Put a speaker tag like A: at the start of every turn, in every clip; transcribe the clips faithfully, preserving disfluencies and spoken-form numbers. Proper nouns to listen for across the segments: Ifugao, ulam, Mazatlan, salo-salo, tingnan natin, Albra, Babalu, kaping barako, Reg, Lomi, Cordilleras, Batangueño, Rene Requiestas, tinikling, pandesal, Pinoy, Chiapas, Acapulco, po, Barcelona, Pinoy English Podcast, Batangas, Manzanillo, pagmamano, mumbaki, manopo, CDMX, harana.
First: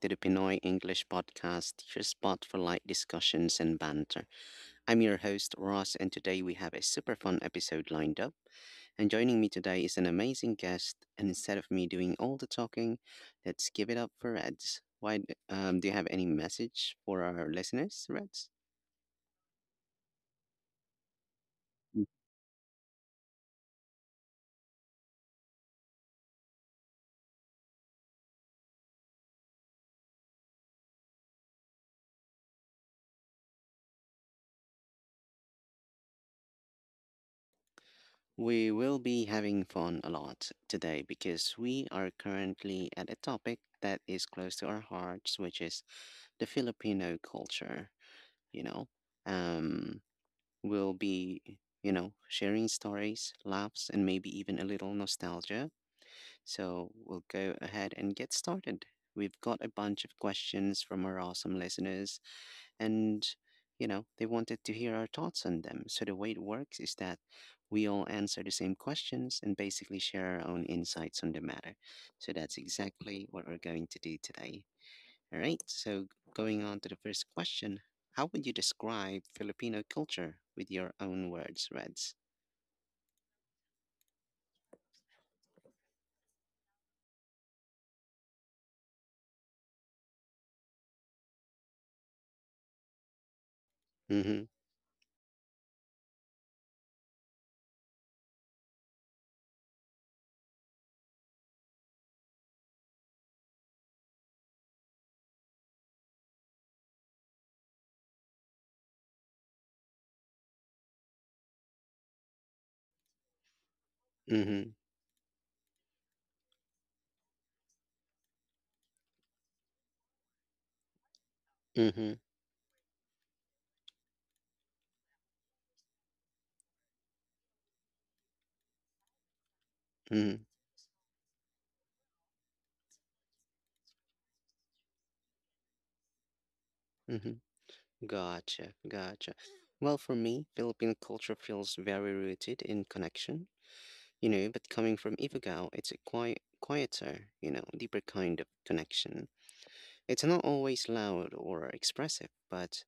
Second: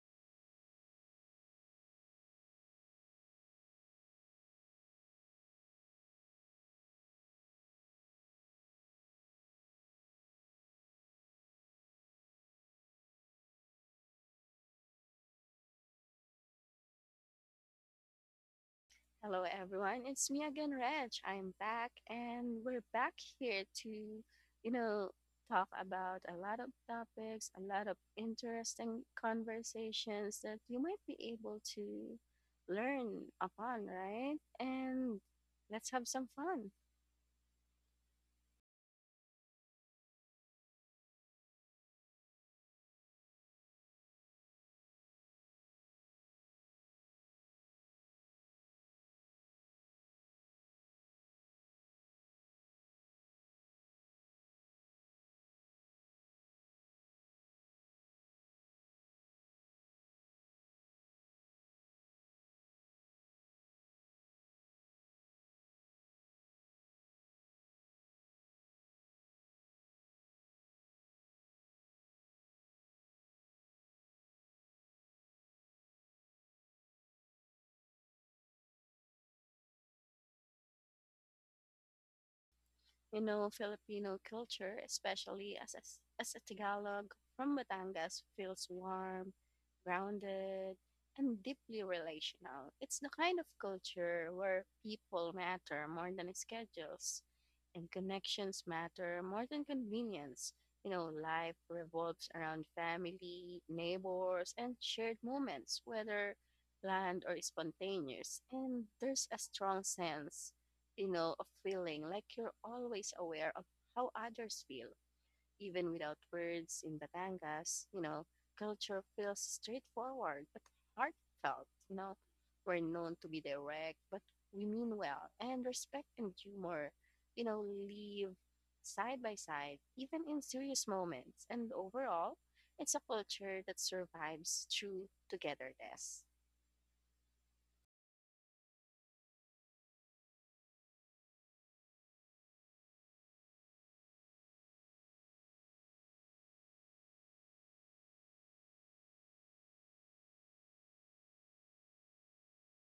A: to the Pinoy English Podcast, your spot for light discussions and banter. I'm your host, Ross, and today we have a super fun episode lined up. And joining me today is an amazing guest, and instead of me doing all the talking, let's give it up for Reds. Why, um, do you have any message for our listeners, Reds?
B: Hello, everyone. It's me again, Reg. I'm back, and we're back here to you know, talk about a lot of topics, a lot of interesting conversations that you might be able to learn upon, right? And let's have some fun.
A: We will be having fun a lot today because we are currently at a topic that is close to our hearts, which is the Filipino culture. You know, um, we'll be, you know, Sharing stories, laughs, and maybe even a little nostalgia, so we'll go ahead and get started. We've got a bunch of questions from our awesome listeners, and you know, they wanted to hear our thoughts on them. So the way it works is that we all answer the same questions and basically share our own insights on the matter. So that's exactly what we're going to do today. All right, so going on to the first question: how would you describe Filipino culture with your own words, Reds?
B: you know, Filipino culture, especially as as, as a Tagalog from Batangas, feels warm, grounded, and deeply relational. It's the kind of culture
A: Mm
B: where people matter more than schedules, and connections matter more than convenience. You know, life revolves around family, neighbors, and shared moments, whether planned or spontaneous. And there's a strong sense you know, of feeling like you're always aware of how
A: hmm, mm
B: others
A: hmm,
B: feel, even without words in Batangas. You know, culture feels straightforward but heartfelt,
A: mm
B: you
A: hmm,
B: know. We're known to be direct, but we mean well, and respect and humor you know, live side by side, even in
A: mm
B: serious moments. And overall, it's a culture that survives through togetherness.
A: hmm, Gotcha, gotcha. Well, for me, Philippine culture feels very rooted in connection, you know, but coming from Ifugao, it's a quiet, quieter, you know, deeper kind of connection. It's not always loud or expressive, but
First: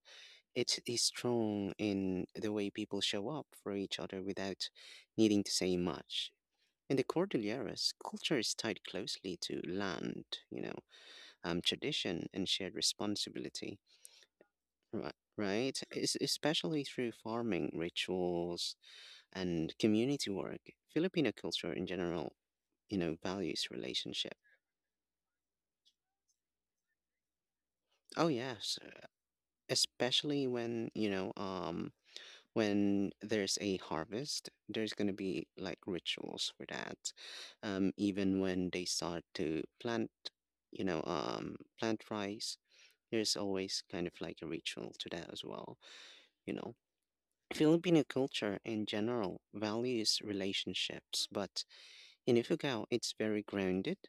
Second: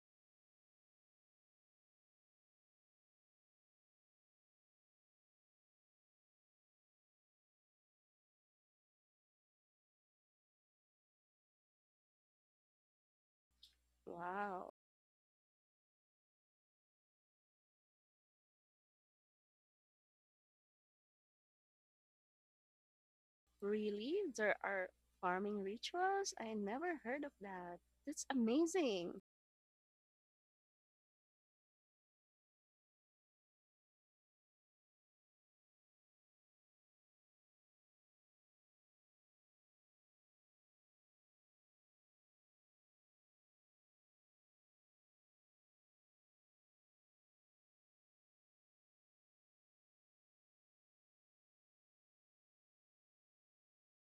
A: it is strong in the way people show up for each other without needing to say much. In the Cordilleras, culture is tied closely to land, you know, um, tradition, and shared responsibility.
B: Wow.
A: Right, right. Es- especially through farming rituals and community work, Filipino culture in general, you know, values
B: Really?
A: relationship.
B: There are farming rituals? I never heard of that. That's
A: Oh yes, uh,
B: amazing.
A: especially when you know, um, when there's a harvest, there's gonna be like rituals for that. Um, even when they start to plant, you know, um, plant rice, there's always kind of like a ritual to that as well. You know, Filipino culture in general values relationships, but in Ifugao, it's very grounded.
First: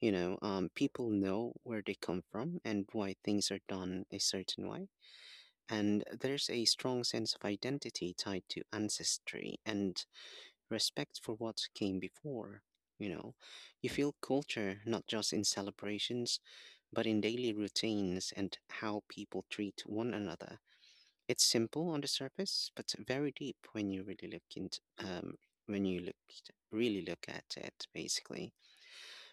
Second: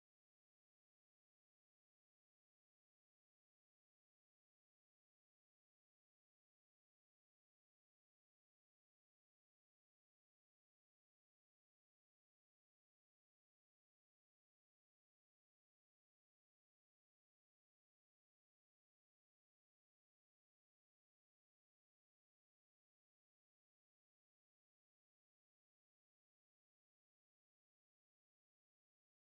A: You know, um, people know where they come from and why things are done a certain way. And there's a strong sense of identity tied to ancestry and respect for what came before. You know, you feel culture not just in celebrations, but in daily routines and how people treat one another. It's simple on the surface, but very deep when you really look into um, when you look really look at it, basically.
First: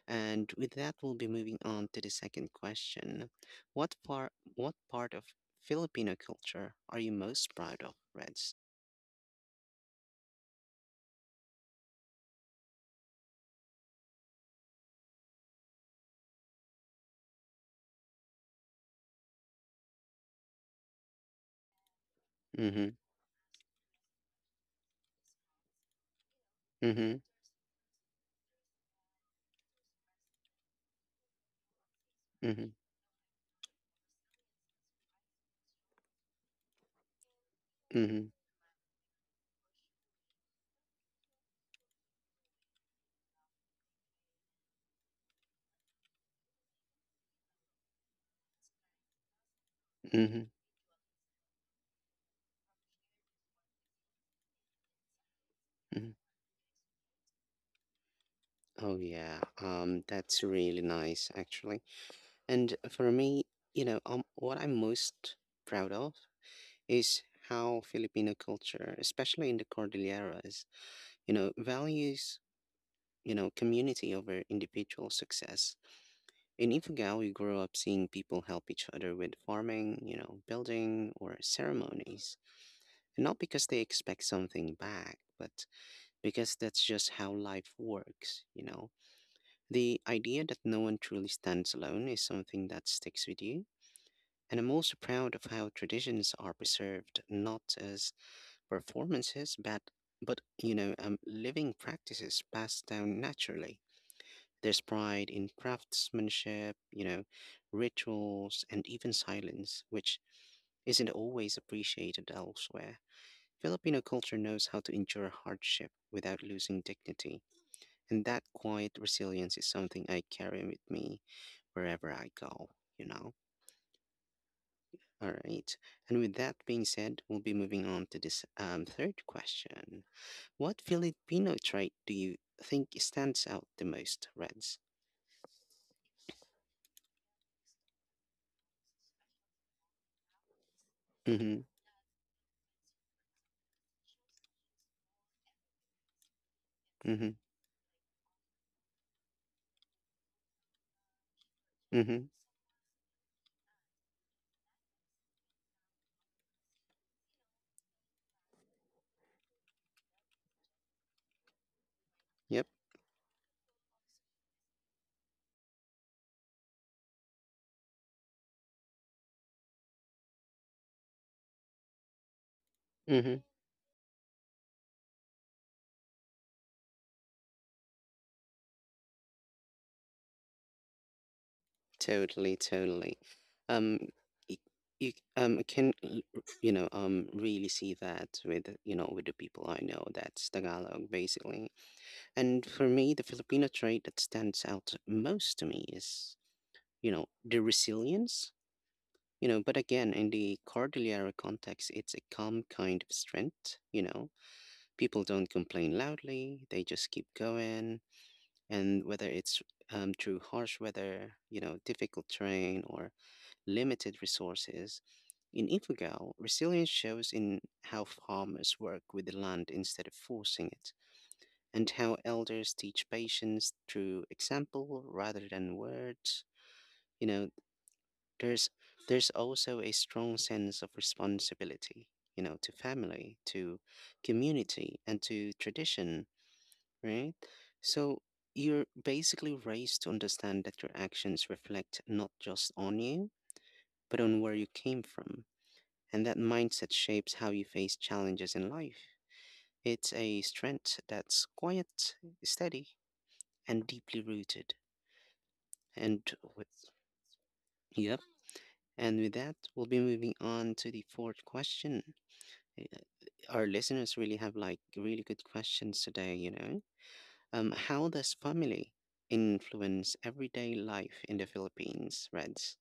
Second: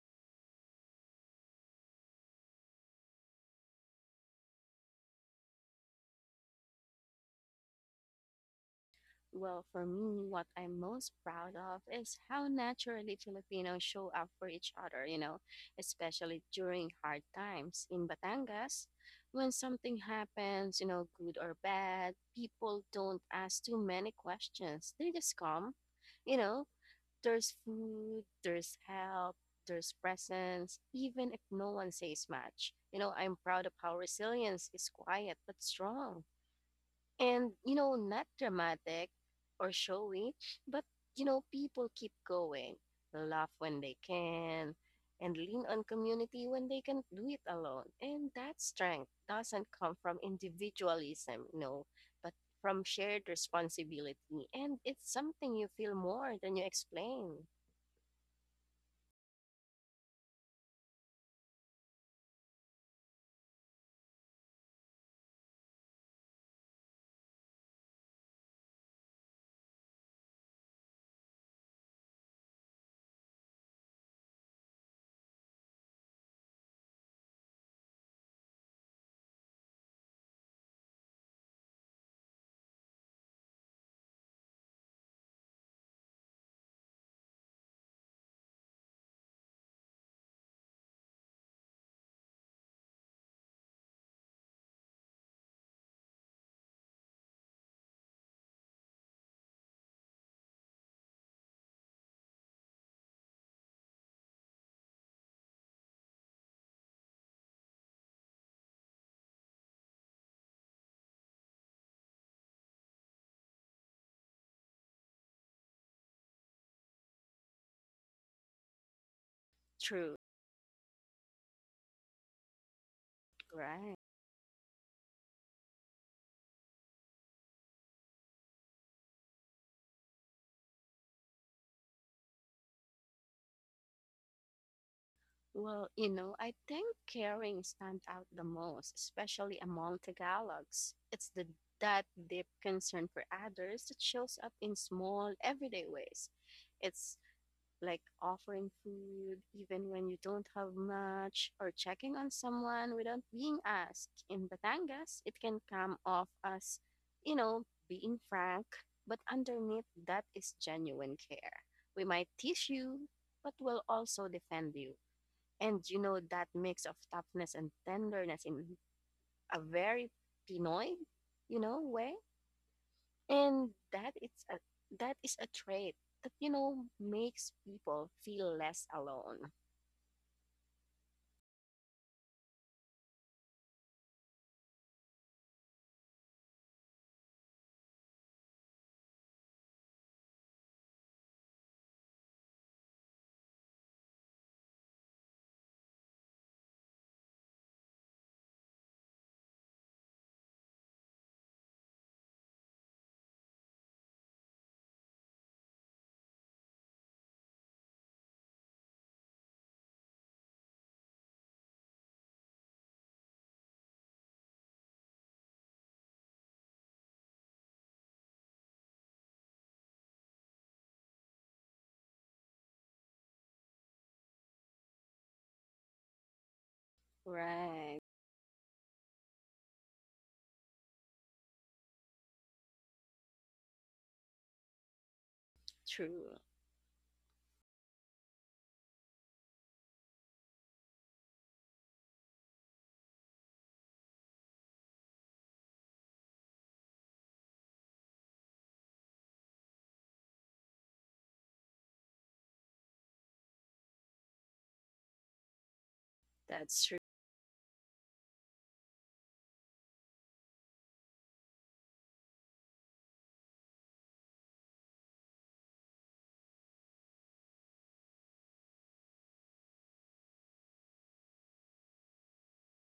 A: And with that, we'll be moving on to the second question: What part what part of Filipino culture are you most proud of, Reds?
B: Well, for me, what I'm most proud of is how naturally Filipinos show up for each other, you know, especially during hard times. In Batangas, when something happens, you know, good or bad, people
A: Mm-hmm.
B: don't ask too many questions. They just come, you know,
A: Mm-hmm.
B: There's food, there's help, there's presence, even if no one says
A: Mm-hmm.
B: much. You know, I'm proud of how resilience is quiet but strong. And you know,
A: Mm-hmm.
B: not dramatic or showy, but you know, people keep going, laugh when they can, and lean on community when they can do it alone. And that strength doesn't come from
A: Mm-hmm.
B: individualism, you know, but from shared responsibility. And it's something you feel
A: hmm
B: more than you explain.
A: Oh yeah. Um, that's really nice, actually. And for me, you know, um, what I'm most proud of is how Filipino culture, especially in the Cordilleras, you know, values, you know, community over individual success. In Ifugao, we grew up seeing people help each other with farming, you know, building or ceremonies. And not because they expect something back, but because that's just how life works, you know. The idea that no one truly stands alone is something that sticks with you. And I'm also proud of how traditions are preserved, not as performances, but but you know, um, living practices passed down naturally. There's pride in craftsmanship, you know, rituals, and even silence, which isn't always appreciated elsewhere. Filipino culture knows how to endure hardship without losing dignity, and that quiet resilience is something
B: True.
A: I carry with me wherever I go, you know?
B: Right.
A: All right. And with that being said, we'll be moving on to this um, third question. What Filipino trait do you think stands out the most, Reds?
B: Well, you know, I think caring stands out the most, especially among Tagalogs. It's the
A: Mm-hmm.
B: that deep concern for others that shows up in small, everyday ways. It's
A: Mm-hmm.
B: like offering food even when you don't have much, or checking
A: Mm-hmm.
B: on someone without being asked. In Batangas, it can come off as you know, being frank, but underneath that is genuine care. We might
A: Yep.
B: tease you, but will also defend you. And you know that mix of toughness and tenderness in a very Pinoy you know, way,
A: Mm-hmm.
B: and that it's a that is a trait that you know makes people feel less alone.
A: Totally, totally. Um, y- you um can l- r- you know um really see that with you know with the people I know that's Tagalog basically. And for me, the Filipino trait that stands out most to me is you know the resilience. You know, but again, in the Cordillera context, it's a calm kind of strength. You know, people don't complain loudly, they just keep going. And whether it's um, through harsh weather, you know, difficult terrain, or limited resources, in Ifugao, resilience shows in how farmers work with the land instead of forcing it, and how elders teach patience through example rather than words. You know,
B: Right.
A: there's there's also a strong sense of responsibility, you know, to family, to community, and to tradition,
B: True.
A: right? So you're basically raised to understand that your actions reflect not just on you, but on where you came from. And that mindset shapes how you face challenges in life. It's a strength that's quiet, steady, and deeply rooted. And
B: That's...
A: with, yep. And with that, we'll be moving on to the fourth question. Uh, Our listeners really have like really good questions today, you know? Um, how does family influence everyday life in the Philippines, Reds?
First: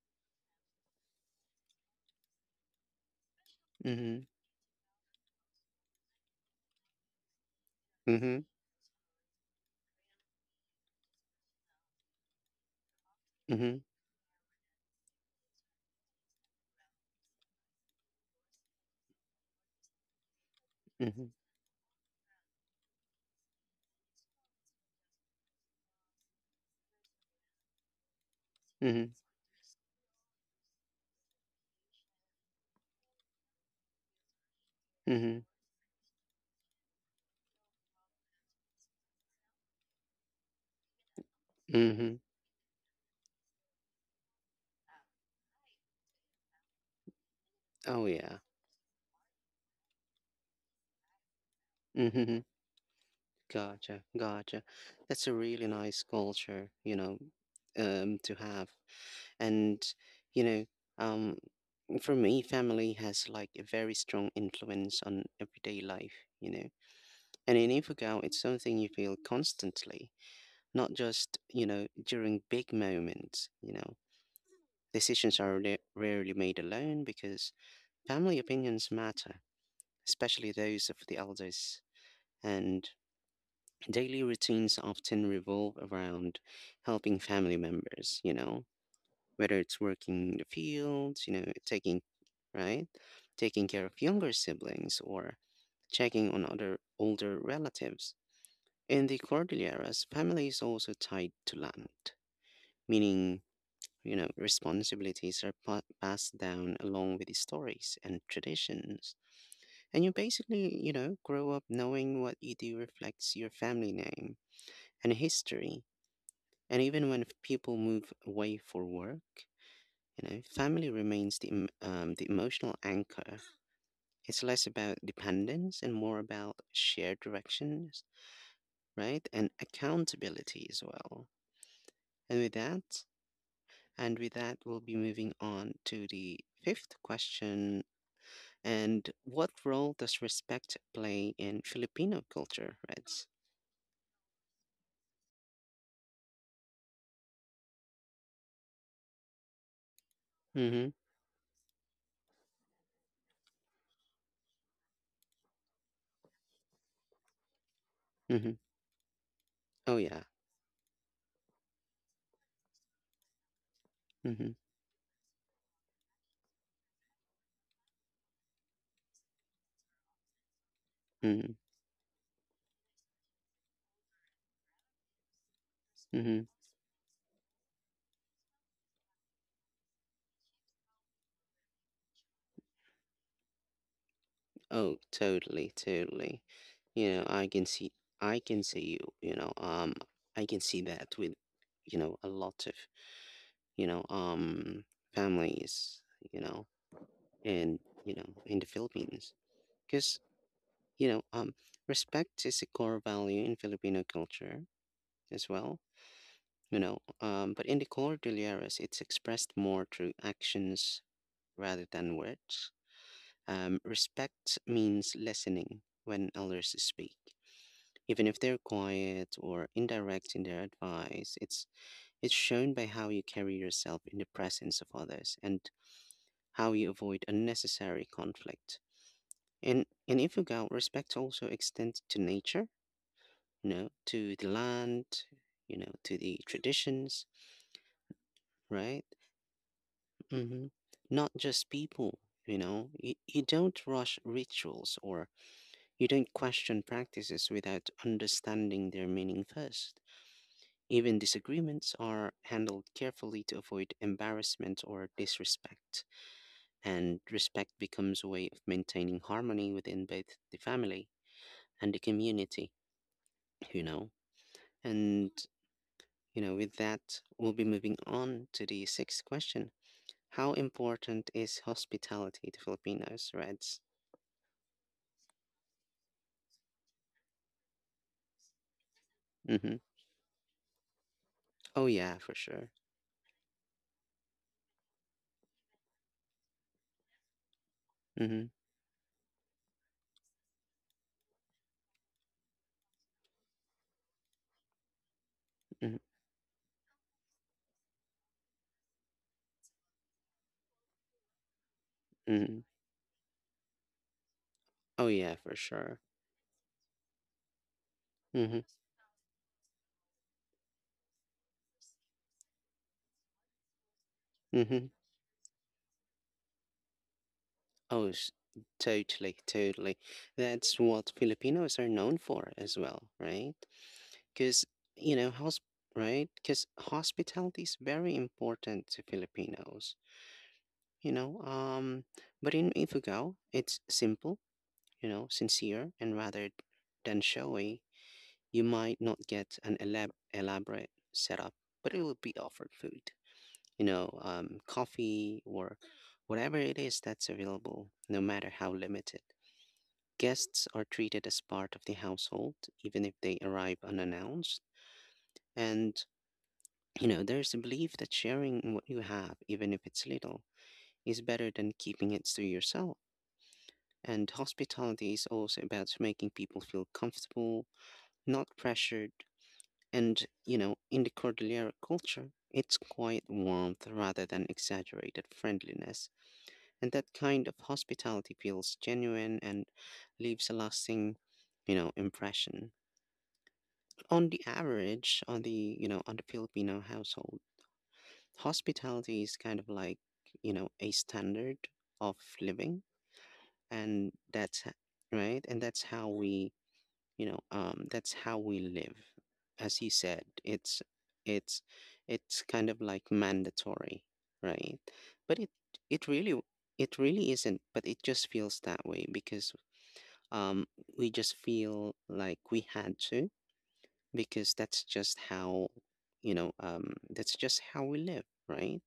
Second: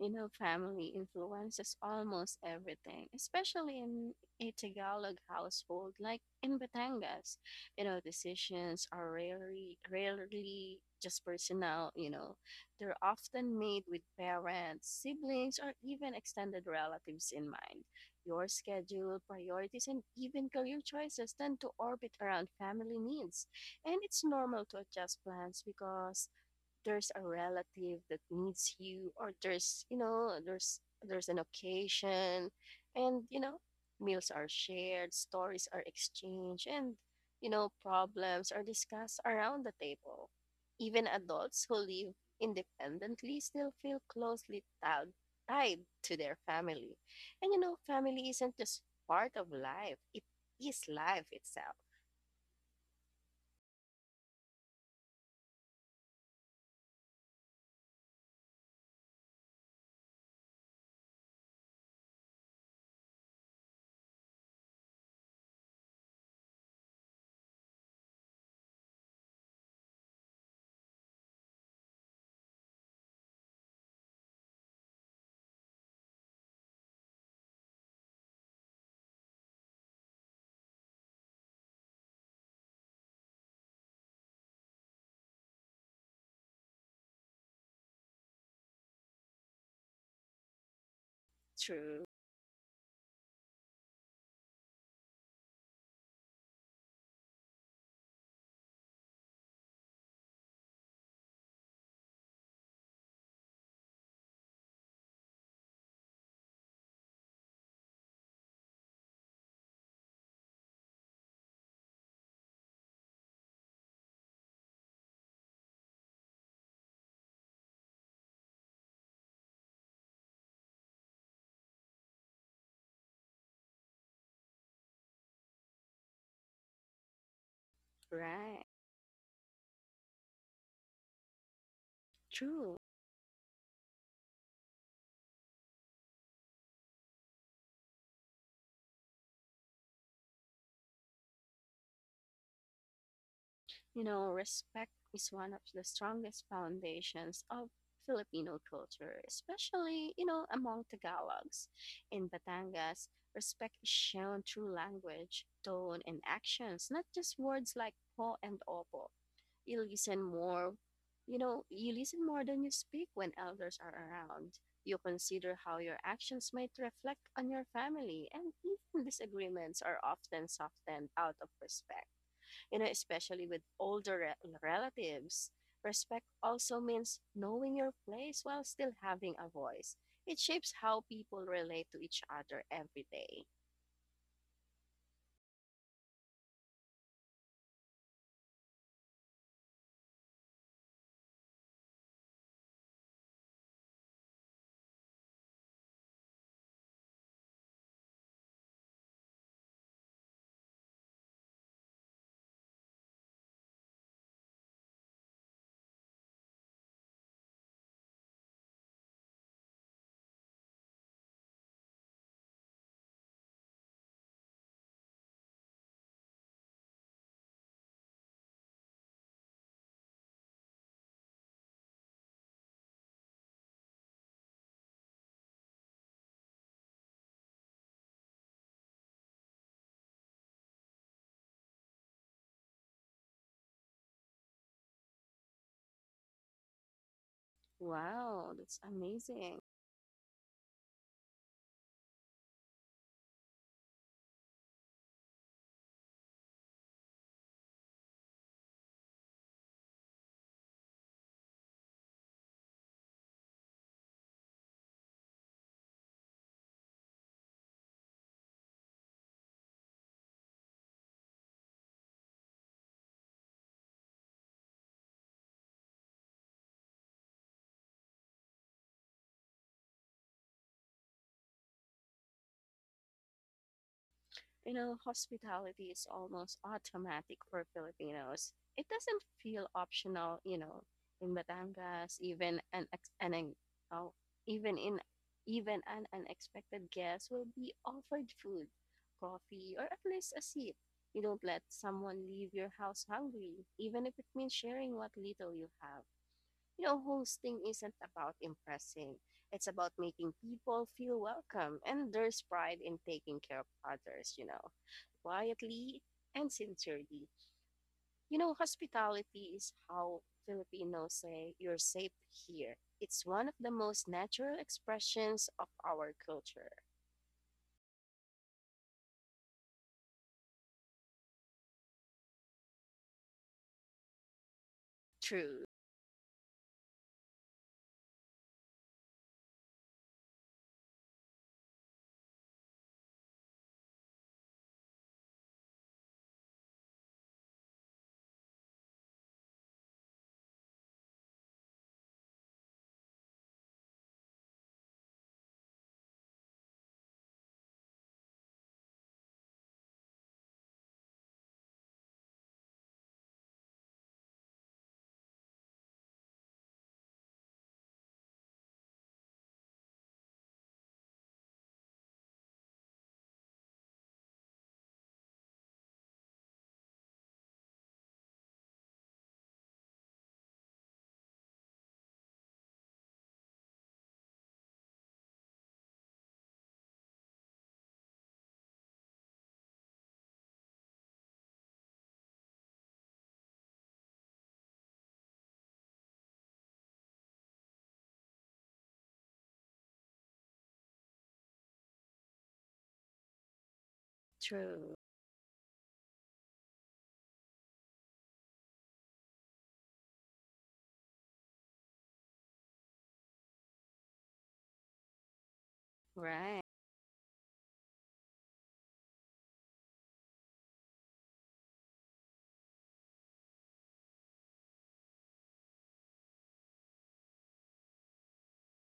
B: You know, family influences almost everything, especially in
A: Mm-hmm.
B: a Tagalog household like in Batangas. You know,
A: Mm-hmm.
B: decisions are rarely, rarely just personal, you know. They're often
A: Mm-hmm.
B: made with parents, siblings, or even extended relatives in mind. Your schedule, priorities, and even career
A: Mm-hmm.
B: choices tend to orbit around family needs. And it's normal to adjust plans because there's a relative that needs
A: Mm-hmm.
B: you, or there's you know there's there's an occasion. And you know meals are shared,
A: Mm-hmm.
B: stories are exchanged, and you know problems are discussed around the table. Even adults who
A: Mm-hmm.
B: live independently still feel closely tied tied to their family. And you know
A: Oh
B: family
A: yeah.
B: isn't just part of life, it is life itself.
A: Mm-hmm. Gotcha. Gotcha. That's a really nice culture, you know, um, to have. And, you know, um, for me, family has like a very strong influence on everyday life, you know. And in Ifugao, it's something you feel constantly, not just, you know, during big moments, you know. Decisions are ra- rarely made alone because family opinions matter, especially those of the elders, and daily routines often revolve around helping family members, you know, whether it's working in the fields, you know, taking,
B: True.
A: right, taking care of younger siblings or checking on other older relatives. In the Cordilleras, family is also tied to land, meaning you know, responsibilities are pa- passed down along with the stories and traditions. And you basically, you know, grow up knowing what you do reflects your family name and history. And even when f- people move away for work, you know, family remains the, em- um, the emotional anchor. It's less about dependence and more about shared directions,
B: Right.
A: right? And accountability as well. And with
B: True.
A: that, and with that, we'll be moving on to the fifth question. And what role does respect play in Filipino culture, Reds?
B: You know, respect is one of the strongest foundations of Filipino culture, especially you know, among
A: Mm-hmm.
B: Tagalogs. In Batangas, respect is shown through language, tone, and actions, not just words like po
A: Mm-hmm.
B: and opo. You
A: Oh yeah.
B: listen more, you know, you listen more than you speak when elders are
A: Mm-hmm.
B: around. You consider how your actions might reflect on your family, and even disagreements are often softened out of
A: Mm-hmm.
B: respect, you know, especially with older re- relatives. Respect
A: Mm-hmm.
B: also means knowing your place while still having a voice. It shapes how people relate to each other every day.
A: Oh, totally, totally. You know, I can see I can see you, you know, um I can see that with, you know, a lot of, you know, um families, you know, and you know, in the Philippines. Because, you know, um respect is a core value in Filipino culture as well, you know. Um, but in the Cordilleras, it's expressed more through actions rather than words. Um, respect means listening when elders speak. Even if they're quiet or indirect in their advice, it's it's shown by how you carry yourself in the presence of others and how you avoid unnecessary conflict. And in Ifugao, respect also extends to nature, you know, to the land, you know, to the traditions,
B: Wow, that's
A: right?
B: amazing.
A: hmm Not just people, you know. You, you don't rush rituals or you don't question practices without understanding their meaning first. Even disagreements are handled carefully to avoid embarrassment or disrespect, and respect becomes a way of maintaining harmony within both the family and the community, you know. And, you know, with that, we'll be moving on to the sixth question. How important is hospitality to Filipinos, Reds?
B: you know, hospitality is almost automatic for Filipinos. It doesn't feel
A: Mhm.
B: optional. You know, in
A: Oh, yeah,
B: Batangas,
A: for
B: even
A: sure.
B: an ex- an an- oh, even in even an unexpected guest will be offered
A: Mhm.
B: food, coffee, or at least a seat. You don't let someone leave your house hungry, even if it means sharing what little you
A: Mhm.
B: have. You know, hosting isn't about impressing. It's about making people feel welcome, and there's
A: Mhm.
B: pride in taking care of others, you know,
A: Oh, yeah, for sure.
B: quietly and sincerely. You know,
A: Mhm.
B: hospitality is how Filipinos say you're safe here. It's one of the most natural
A: Mhm.
B: expressions of our culture.
A: Oh, s- totally, totally. That's what Filipinos are known for as well, right? Because, you know, hosp
B: True.
A: right? Because hospitality is very important to Filipinos, you know. Um, but in Ifugao, it's simple, you know, sincere, and rather than showy, you might not get an elab elaborate setup, but it will be offered food, you know, um, coffee or whatever it is that's available, no matter how limited. Guests are treated as part of the household, even if they arrive unannounced. And, you know, there's a belief that sharing what you have, even if it's little, is better than keeping it to yourself. And hospitality is also about making people feel comfortable, not pressured. And, you know, in the Cordillera culture, it's quiet warmth rather than exaggerated friendliness. And that kind of hospitality feels genuine and leaves a lasting, you know, impression. On the average, on the, you know, on the Filipino household, hospitality is kind of like, you know, a standard of living. And that's h-
B: True.
A: right. And that's how we you know um that's how we live, as he said, it's it's it's kind of like mandatory, right? But it it really
B: Right.
A: it really isn't, but it just feels that way because um we just feel like we had to, because that's just how, you know um that's just how we live, right.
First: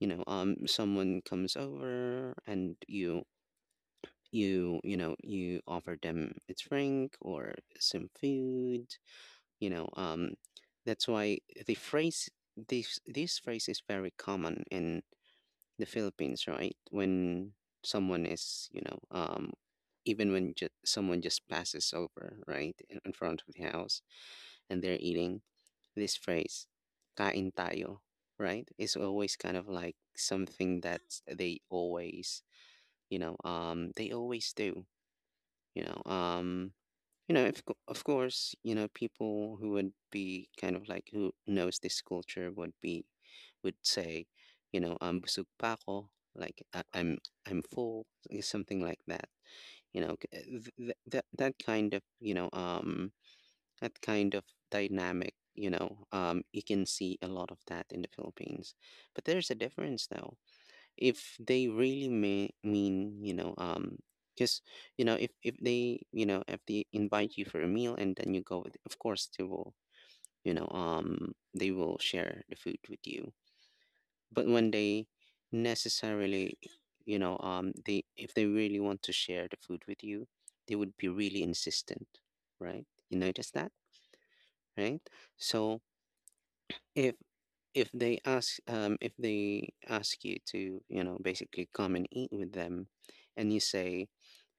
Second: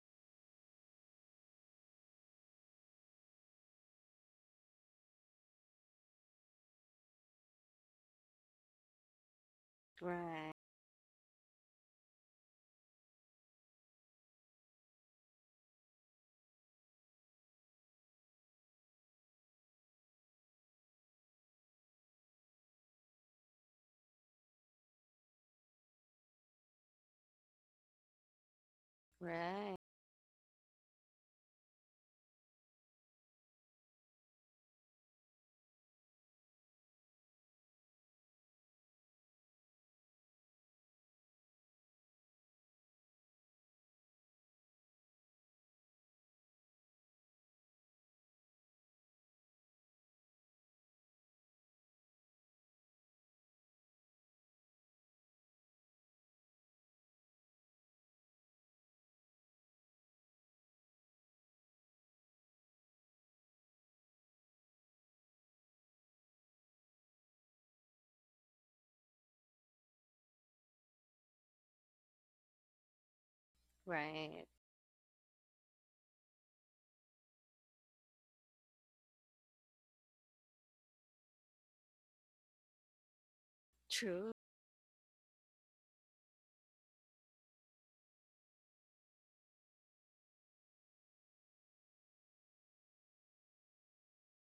A: you know um Someone comes over and you you you know you offer them a drink or some food, you know. Um
B: Right.
A: that's why the phrase, this this phrase, is very common in the Philippines, right, when someone is, you know um even when ju- someone just passes over, right, in, in front of the house, and they're eating, this phrase, kain tayo, right, is always kind of
B: Right.
A: like something that they always, you know um they always do, you know um you know, if, of, cou- of course, you know, people who would be kind of like who knows this culture would be, would say, you know, um, busog pa ako, like I, I'm I'm full, eh, something like that. You know, c- eh, th- th- that that kind of, you know um that kind of dynamic. You know, um, you can see a lot of that in the Philippines, but there's a difference though, if they really may mean, you know um because, you know, if if they, you know, if they invite you for a meal and then you go with, of course they will, you know um they will share the food with you. But
B: Right.
A: when they necessarily, you know um they, if they really want to share the food with you, they would be really insistent, right, you notice that,
B: True.
A: right? So if if they ask, um if they ask you to, you know, basically come and eat with them, and you say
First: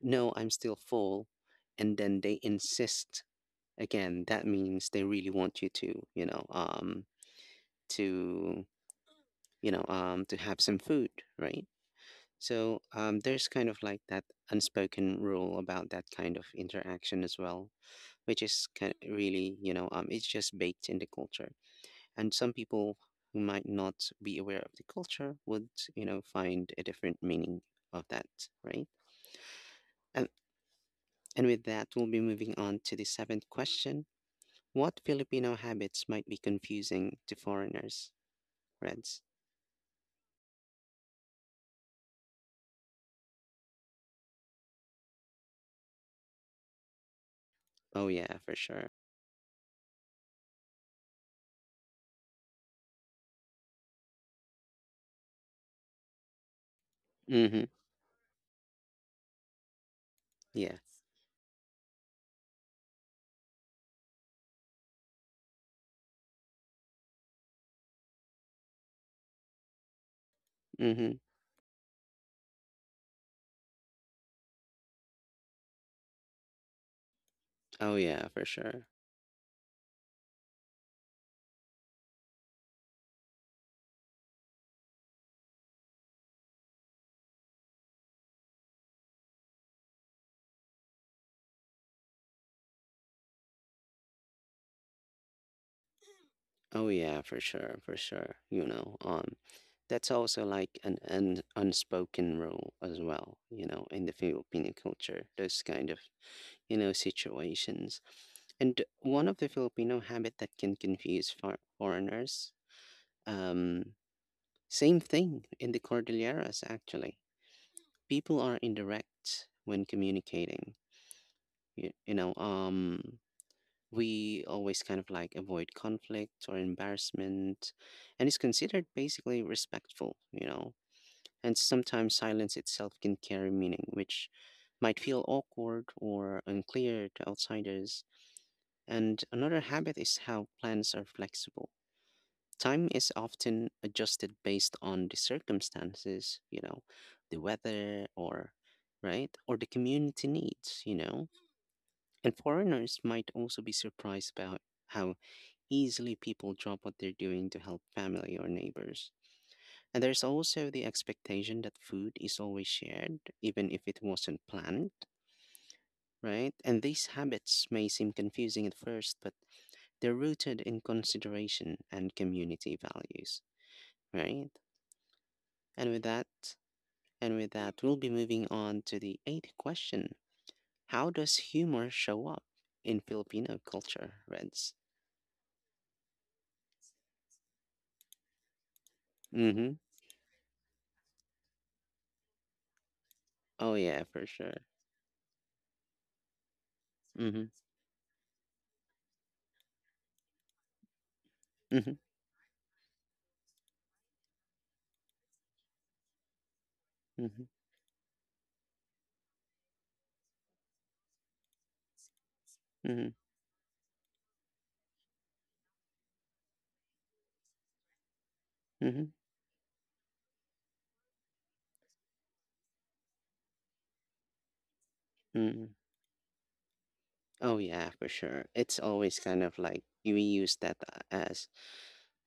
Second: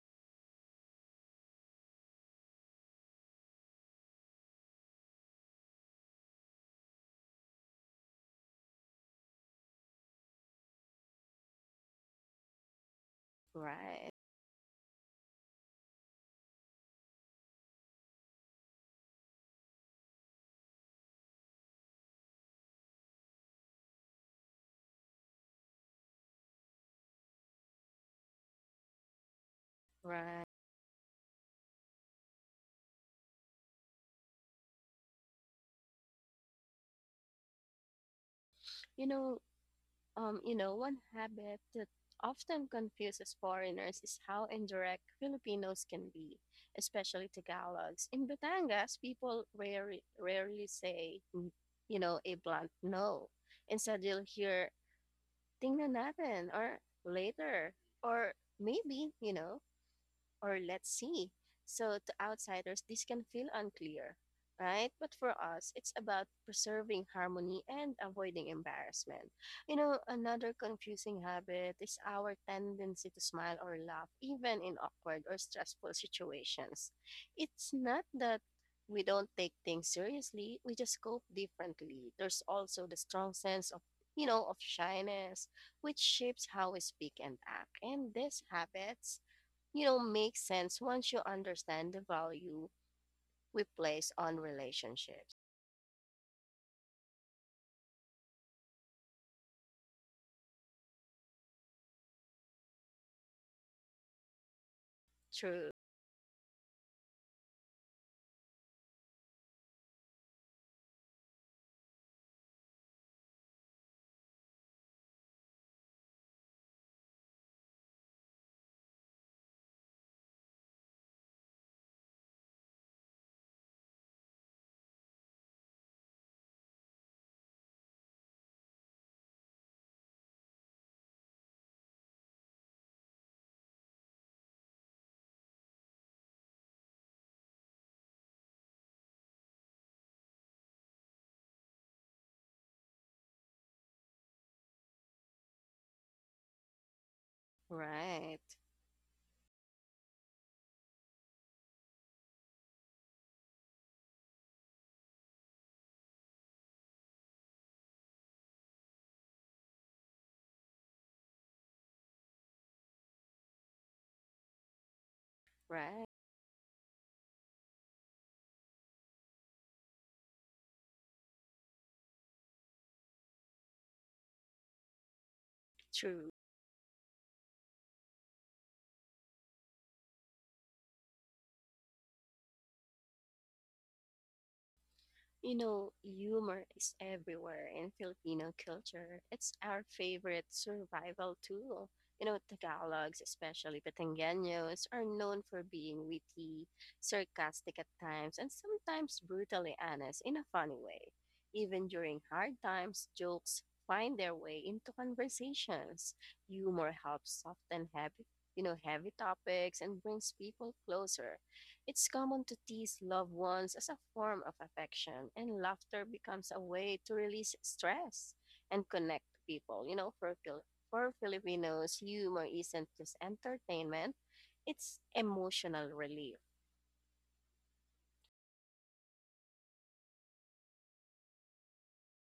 A: no, I'm still full, and then they insist again, that means they really want you to, you know um to, you know um to have some food, right. So, um there's kind of like
B: Right.
A: that unspoken rule about that kind of interaction as well, which is kind of really, you know um it's just baked in the culture. And some people who might not be aware of the culture would, you know, find a different meaning of that, right. and,
B: Right.
A: and with that, we'll be moving on to the seventh question: what Filipino habits might be confusing to foreigners,
B: You
A: Reds?
B: know, Um, you know, one habit that often confuses foreigners is how indirect Filipinos can be, especially
A: Oh
B: Tagalogs. In
A: yeah, for sure.
B: Batangas, people rarely, rarely say, mm, you know, a blunt no. Instead, you'll hear, tingnan natin, or
A: Mm-hmm.
B: later, or maybe, you know or
A: Yeah.
B: let's see. So to outsiders, this can feel unclear, right? But for us, it's about preserving harmony and avoiding embarrassment. You know, another
A: Mm-hmm.
B: confusing habit is our tendency to smile or laugh, even in awkward or stressful situations. It's
A: Oh
B: not
A: yeah,
B: that
A: for sure.
B: we don't take things seriously, we just cope differently. There's also the strong sense of you know, of shyness, which shapes how we speak and act. And these habits, you know, makes sense once you understand the value we place on relationships.
A: Oh yeah, for sure, for sure. You know um that's also like an, an unspoken rule as well, you know, in the Filipino culture, those
B: True.
A: kind of, you know, situations. And one of the Filipino habit that can confuse for foreigners, um, same thing in the Cordilleras, actually. People are indirect when communicating. You, you know, um, we always kind of like avoid conflict or embarrassment, and it's considered basically respectful. You know, and sometimes silence itself can carry meaning, which might feel awkward or unclear to outsiders. And another habit is how plans are flexible. Time is often adjusted based on the circumstances, you know, the weather,
B: Right.
A: or right, or the community needs, you know. And foreigners might also be surprised about how easily people drop what they're doing to help family or neighbors. And there's also the expectation that food is always shared, even if it wasn't planned,
B: Right.
A: right? And these habits may seem confusing at first, but they're rooted in consideration and community values, right? And with that,
B: True.
A: and with that, we'll be moving on to the eighth question. How does humor show up in Filipino culture, Reds?
B: You know, humor is everywhere in Filipino culture. It's
A: Mm-hmm.
B: our favorite survival tool. You know, Tagalogs,
A: Oh
B: especially
A: yeah, for sure.
B: Batangueños, are known for being witty,
A: Mm-hmm.
B: sarcastic at times, and sometimes brutally honest in a funny way. Even
A: Mm-hmm.
B: during hard times, jokes find their way into conversations. Humor helps
A: Mm-hmm.
B: soften heavy, you know, heavy topics and brings people closer. It's common to tease
A: Mm-hmm.
B: loved ones as a form of affection, and laughter becomes a way to release stress and
A: Mm-hmm.
B: connect people. You know, for, Fil- for Filipinos, humor isn't just entertainment, it's
A: Mm-hmm.
B: emotional relief.
A: Oh yeah, for sure. It's always kind of like we use that as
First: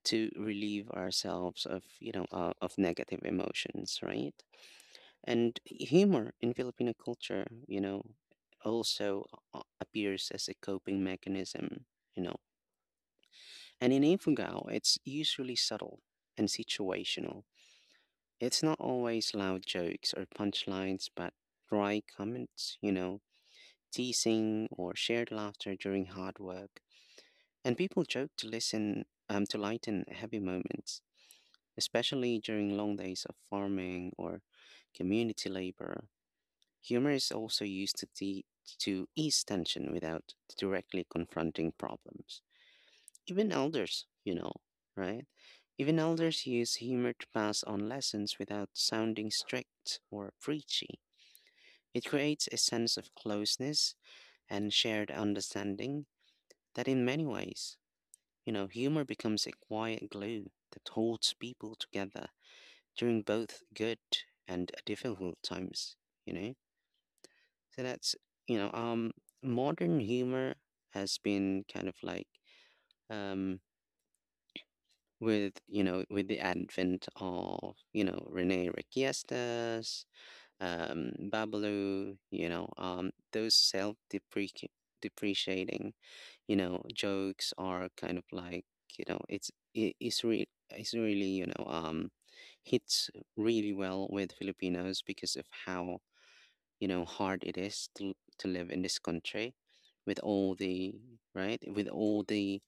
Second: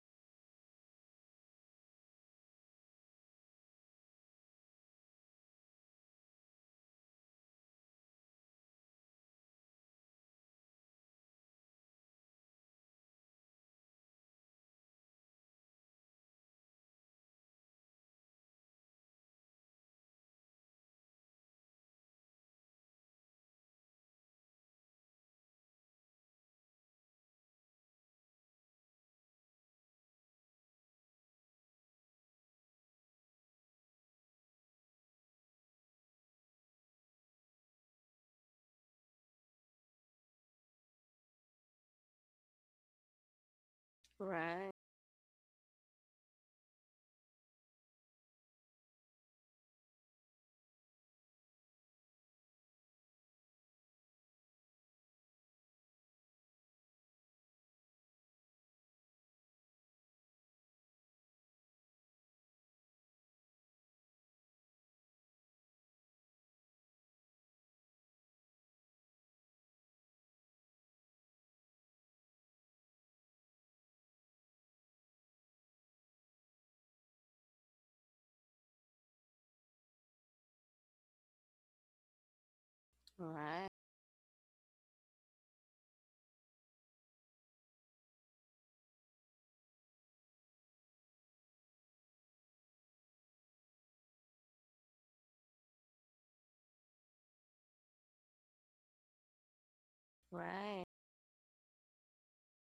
A: to relieve ourselves of, you know uh, of negative emotions, right? And humor in Filipino culture, you know, also a- appears as a coping mechanism, you know. And in Ifugao, it's usually subtle and situational. It's not always loud jokes or punchlines, but dry comments, you know, teasing, or shared laughter during hard work. And people joke to listen, um, to lighten heavy moments, especially during long days of farming or community labor. Humor is also used to, te- to ease tension without directly confronting problems. Even elders, you know,
B: Right.
A: right? Even elders use humor to pass on lessons without sounding strict or preachy. It creates a sense of closeness and shared understanding, that, in many ways, you know, humor becomes a quiet glue that holds people together during both good and difficult times, you know? So that's, you know, um, modern humor has been kind of like, um, with, you know, with the advent of, you know, Rene Requiestas, um, Babalu, you know, um, those
B: Right.
A: self depreciating, you know, jokes are kind of like, you know, it's, it, it's re it's really, you know, um, hits really well with Filipinos because of how, you know, hard it is to to live in this country, with all
B: Right.
A: the, right, with all the,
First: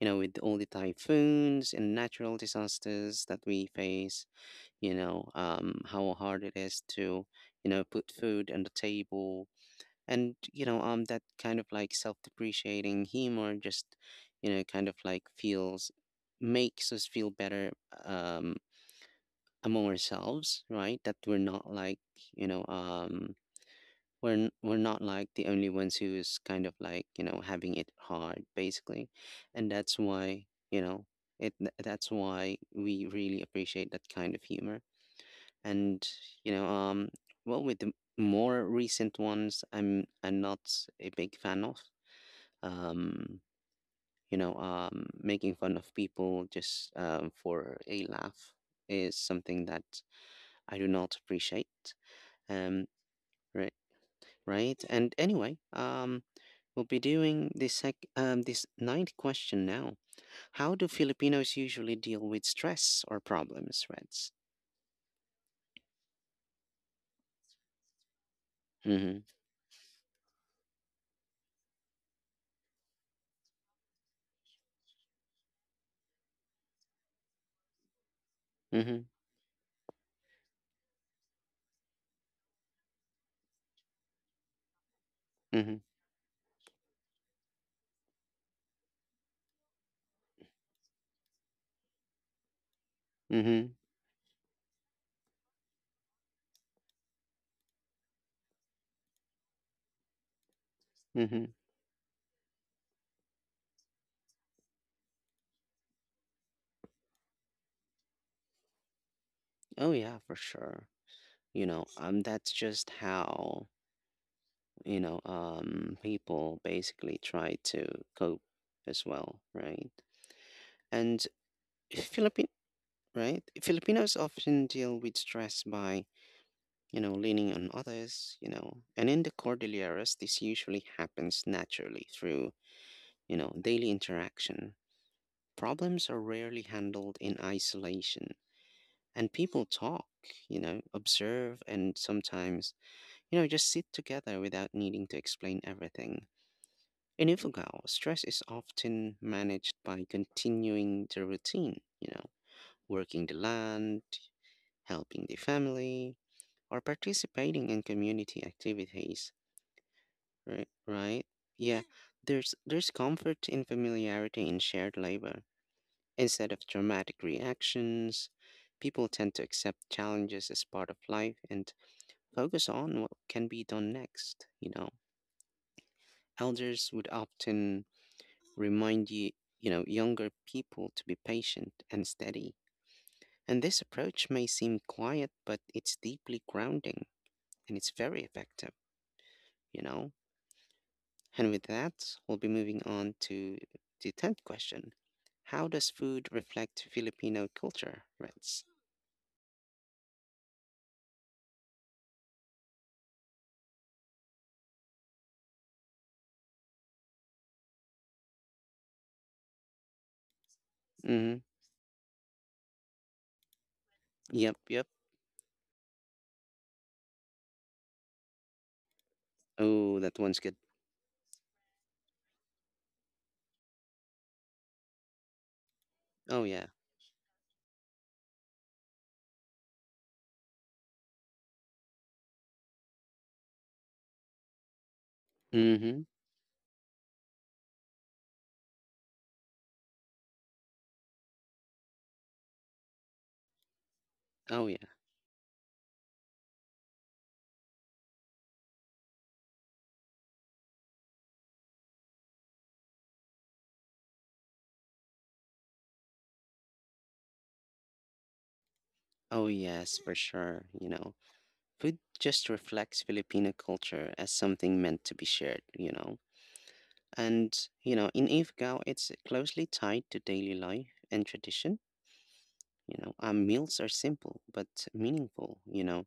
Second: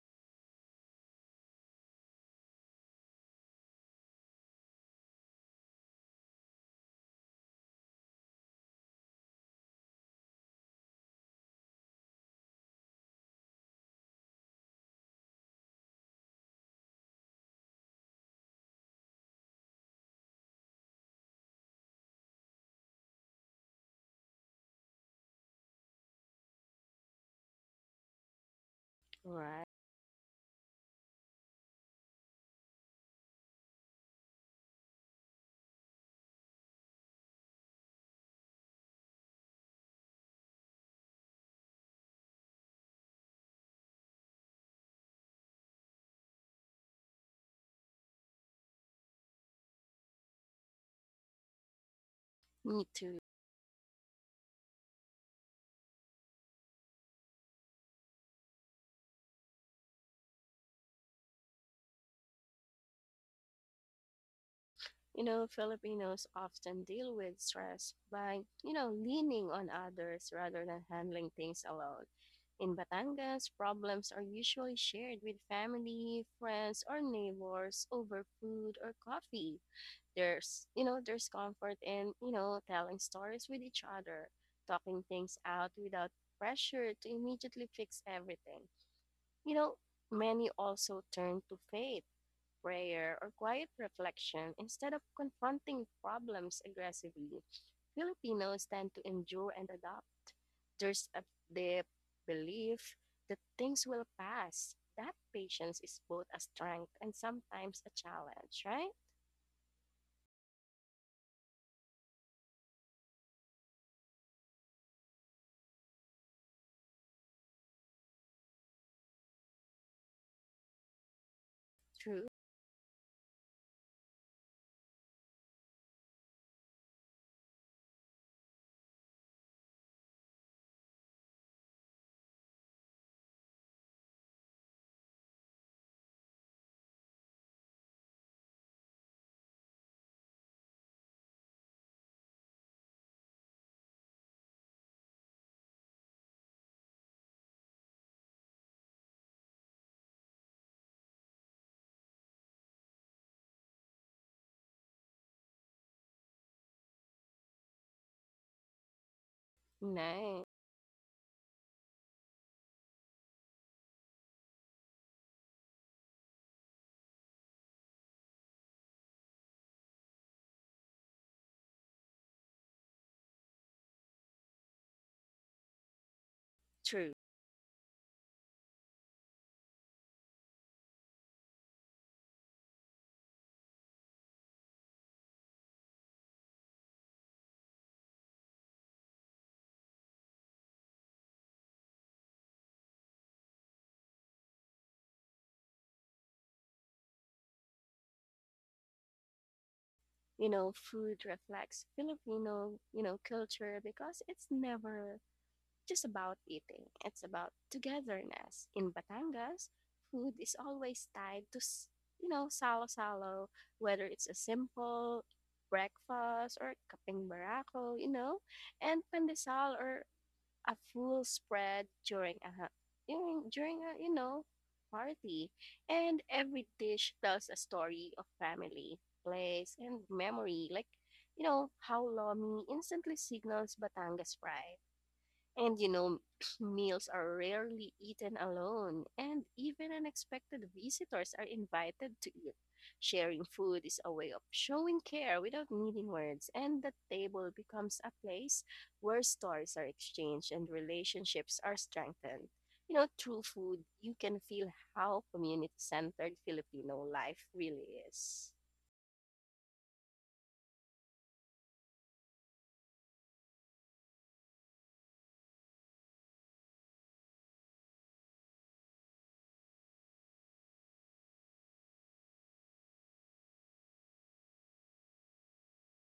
A: you know, with all the typhoons and natural disasters that we face, you know um how hard it is to, you know, put food on the table, and, you know um that kind of like self-depreciating humor just, you know, kind of like feels, makes us feel better, um among ourselves, right, that we're not like, you know um we're n- we're not like the only ones who's kind of like, you know, having it hard, basically.
B: Right.
A: And that's why, you know, it th- that's why we really appreciate that kind of humor. And, you know um well, with the more recent ones, i'm I'm not a big fan of, um you know um making fun of people just um for a laugh, is something that I do not appreciate,
B: Me
A: um
B: too.
A: right. Right, and anyway, um we'll be doing this sec um, this ninth question now. How do Filipinos usually deal with stress or problems, Reds?
B: You know, Filipinos often deal with stress by you know,
A: Mm-hmm.
B: leaning on others rather than handling things alone. In Batangas, problems are usually shared with family, friends, or neighbors over food or
A: Mm-hmm.
B: coffee. There's, you know, there's comfort in you know, telling stories with each other, talking things out
A: Mm-hmm.
B: without pressure to immediately fix everything. You know, many also turn to faith, prayer, or quiet
A: Mm-hmm.
B: reflection instead of confronting problems aggressively. Filipinos tend to endure and adopt. There's a
A: Mm-hmm.
B: deep belief that things will pass, that patience is both a strength and sometimes a challenge, right?
A: Oh yeah, for sure. You know, um, that's just how, you know um people basically try to cope as well, right? And
B: True.
A: Philippine, right, Filipinos often deal with stress by, you know, leaning on others, you know. And in the Cordilleras, this usually happens naturally through, you know, daily interaction. Problems are rarely handled in isolation, and people talk, you know, observe, and sometimes, you know, just sit together without needing to explain everything. In Ifugao, stress is often managed by continuing the routine, you know, working the land, helping the family, or participating in community activities.
B: Nice.
A: Right, right. Yeah. Yeah, there's there's comfort in familiarity, in shared labor. Instead of dramatic reactions, people tend to accept challenges as part of life and focus on what can be done next, you know. Elders would
B: True.
A: often remind you, you know, younger people to be patient and steady. And this approach may seem quiet, but it's deeply grounding, and it's very effective, you know. And with that, we'll be moving on to the tenth question. How does food reflect Filipino culture, Reds?
B: You know, food reflects Filipino you know, culture, because it's never just about eating, it's about togetherness. In Batangas, food is always
A: Mm-hmm.
B: tied to you know, salo-salo, whether it's a
A: Yep, yep.
B: simple breakfast or kaping barako, you know, and pandesal,
A: Oh,
B: or
A: that one's good.
B: a full spread during a during, during a, you know, party. And
A: Oh, yeah.
B: every dish tells a story of family, place, and memory. Like, you know, how Lomi instantly signals Batangas pride. And you
A: Mm-hmm.
B: know, meals are rarely eaten alone, and even unexpected visitors are invited to eat. Sharing food is a way of
A: Oh, yeah.
B: showing care without needing words, and the table becomes a place where stories are exchanged and relationships are strengthened. You know, through food, you can feel how community centered Filipino life really is.
A: Oh, yes, for sure. You know, food just reflects Filipino culture as something meant to be shared, you know. And, you know, in Ifgao, it's closely tied to daily life and tradition. You know, our meals are simple but meaningful, you know,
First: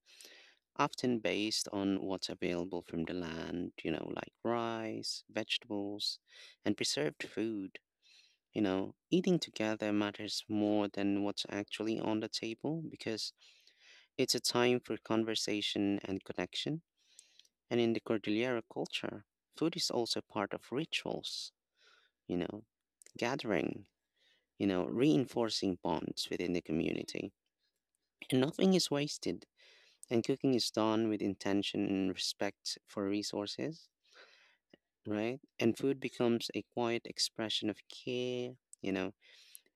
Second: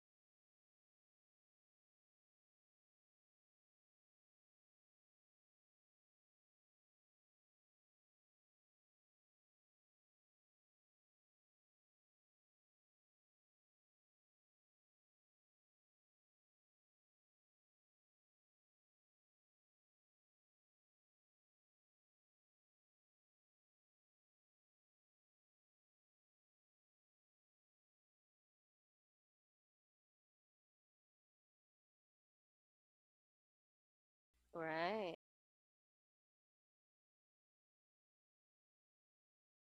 A: often based on what's available from the land, you know, like rice, vegetables, and preserved food. You know, eating together matters more than what's actually on the table, because it's a time for conversation and connection. And in the Cordillera culture, food is also part of rituals, you know, gathering, you know, reinforcing bonds within the community. And nothing is wasted, and cooking is done with intention and respect for resources,
B: Right.
A: right? And food becomes a quiet expression of care, you know,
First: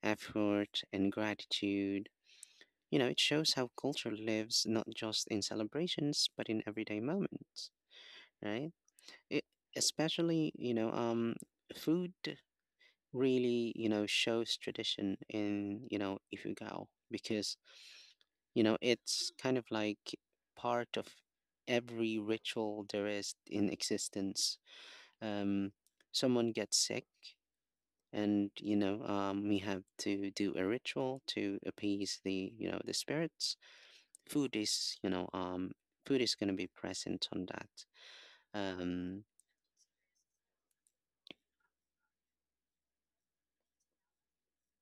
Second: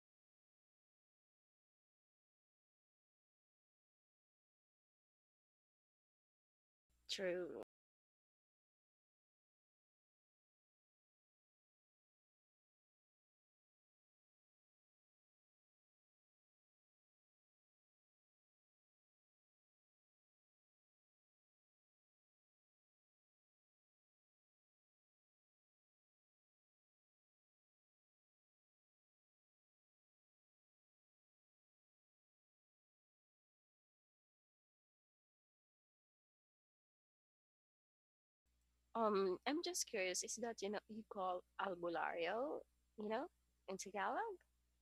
A: effort, and gratitude. You know, it shows how culture lives not just in celebrations, but in everyday
B: True.
A: moments, right? It, especially, you know, um, food really, you know, shows tradition in, you know, Ifugao, because, you know, it's kind of like part of every ritual there is in existence. Um, someone gets sick, and, you know um, we have to do a ritual to appease, the, you know, the spirits. Food is, you know um food is going to be present on that, um
B: Um, I'm just curious, is that, you know, you call albulario, you know, in Tagalog?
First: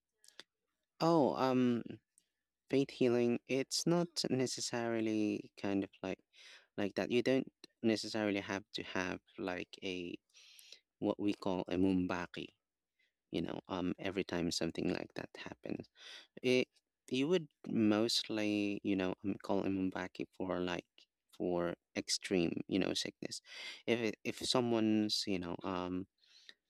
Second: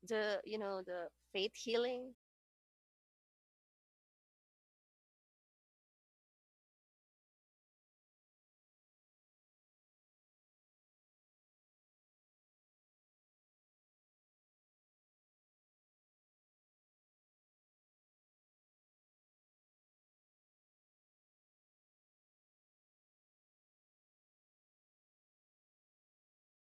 B: The, you know, the
A: oh,
B: faith
A: um
B: healing?
A: faith healing, it's not necessarily kind of like like that. You don't necessarily have to have like a, what we call a mumbaki, you know, um every time something like that happens. It, you would mostly, you know, um, call him Mbaki for like, for extreme, you know, sickness. If it, if someone's, you know, um,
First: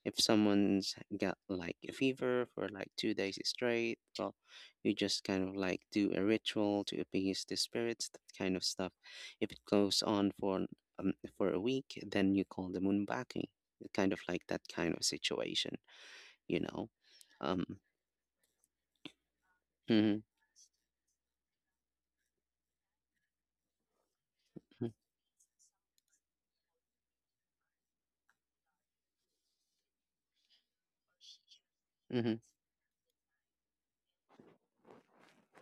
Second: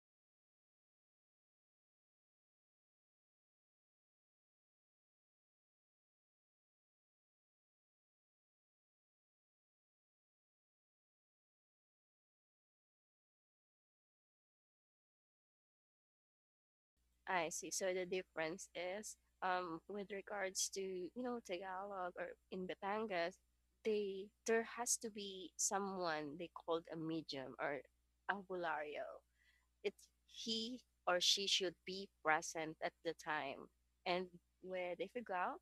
A: if someone's got like a fever for like two days straight, well, you just kind of like do a ritual to appease the spirits, that kind of stuff. If it goes on for, um, for a week, then you call them Mbaki. Kind of like that kind of situation, you know.
B: I
A: Um.
B: see. So the difference is, um, with
A: Mm-hmm.
B: regards to, you know, Tagalog or in Batangas, they, there has to be someone they called a medium or albulario. It's he or she should be
A: Mm-hmm. Mm-hmm.
B: present at the time. And with Ifugao,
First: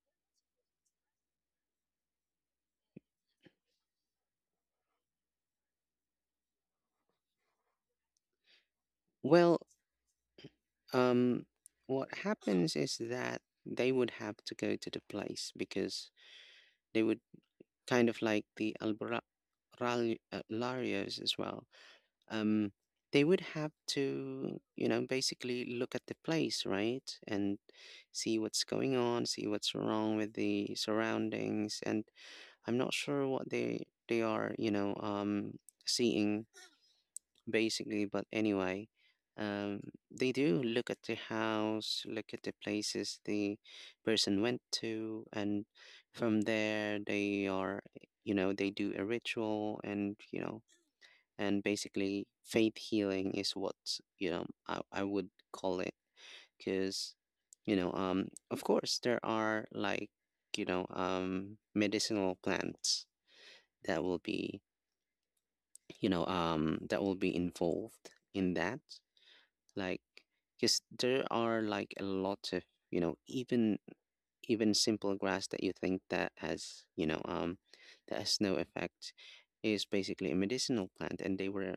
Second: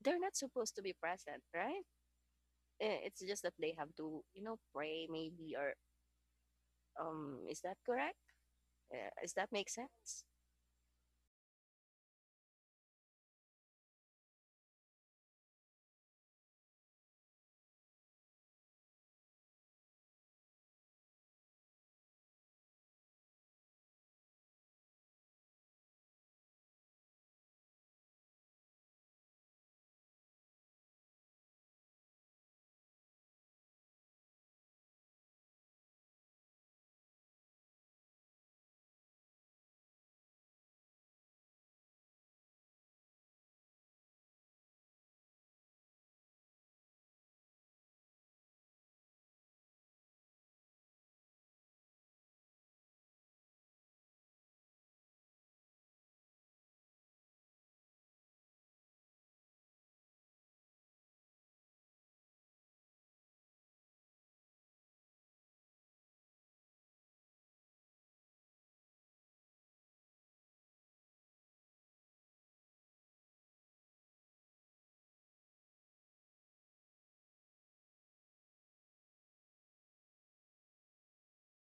B: they're not supposed to be present, right? Eh, it's just that they have to you know pray maybe, or um is that correct? Uh, does that
A: Well,
B: make sense?
A: Um, what happens is that they would have to go to the place, because they would kind of like the Albra, uh, as well. Um, they would have to, you know, basically look at the place, right? And see what's going on, see what's wrong with the surroundings. And I'm not sure what they they are, you know, um, seeing, basically. But anyway, um, they do look at the house, look at the places the person went to, and from there, they are, you know, they do a ritual, and you know, and basically faith healing is what you know I, I would call it, because, you know, um, of course there are like you know um medicinal plants that will be you know um that will be involved in that, like, because there are like a lot of, you know even even simple grass that you think that has, you know um that has no effect, is basically a medicinal plant. And they were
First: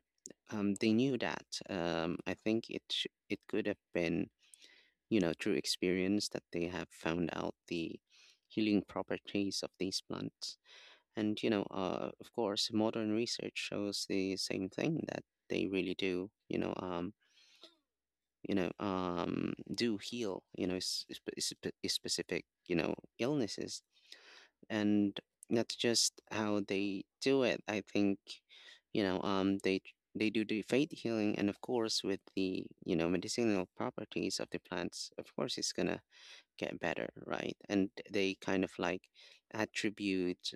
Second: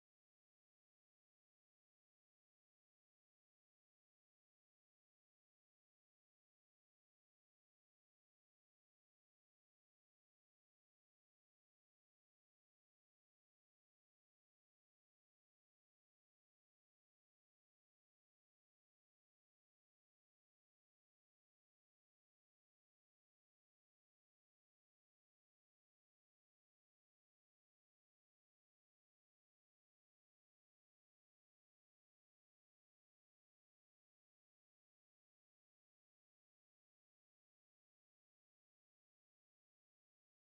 A: um they knew that. um I think it sh- it could have been, you know through experience, that they have found out the healing properties of these plants. And, you know uh of course, modern research shows the same thing, that they really do you know um you know um do heal, you know s- sp- sp- specific, you know illnesses. And that's just how they do it, I think. You know um they they do the faith healing, and of course with the, you know medicinal properties of the plants, of course it's gonna get better, right? And they kind of like attribute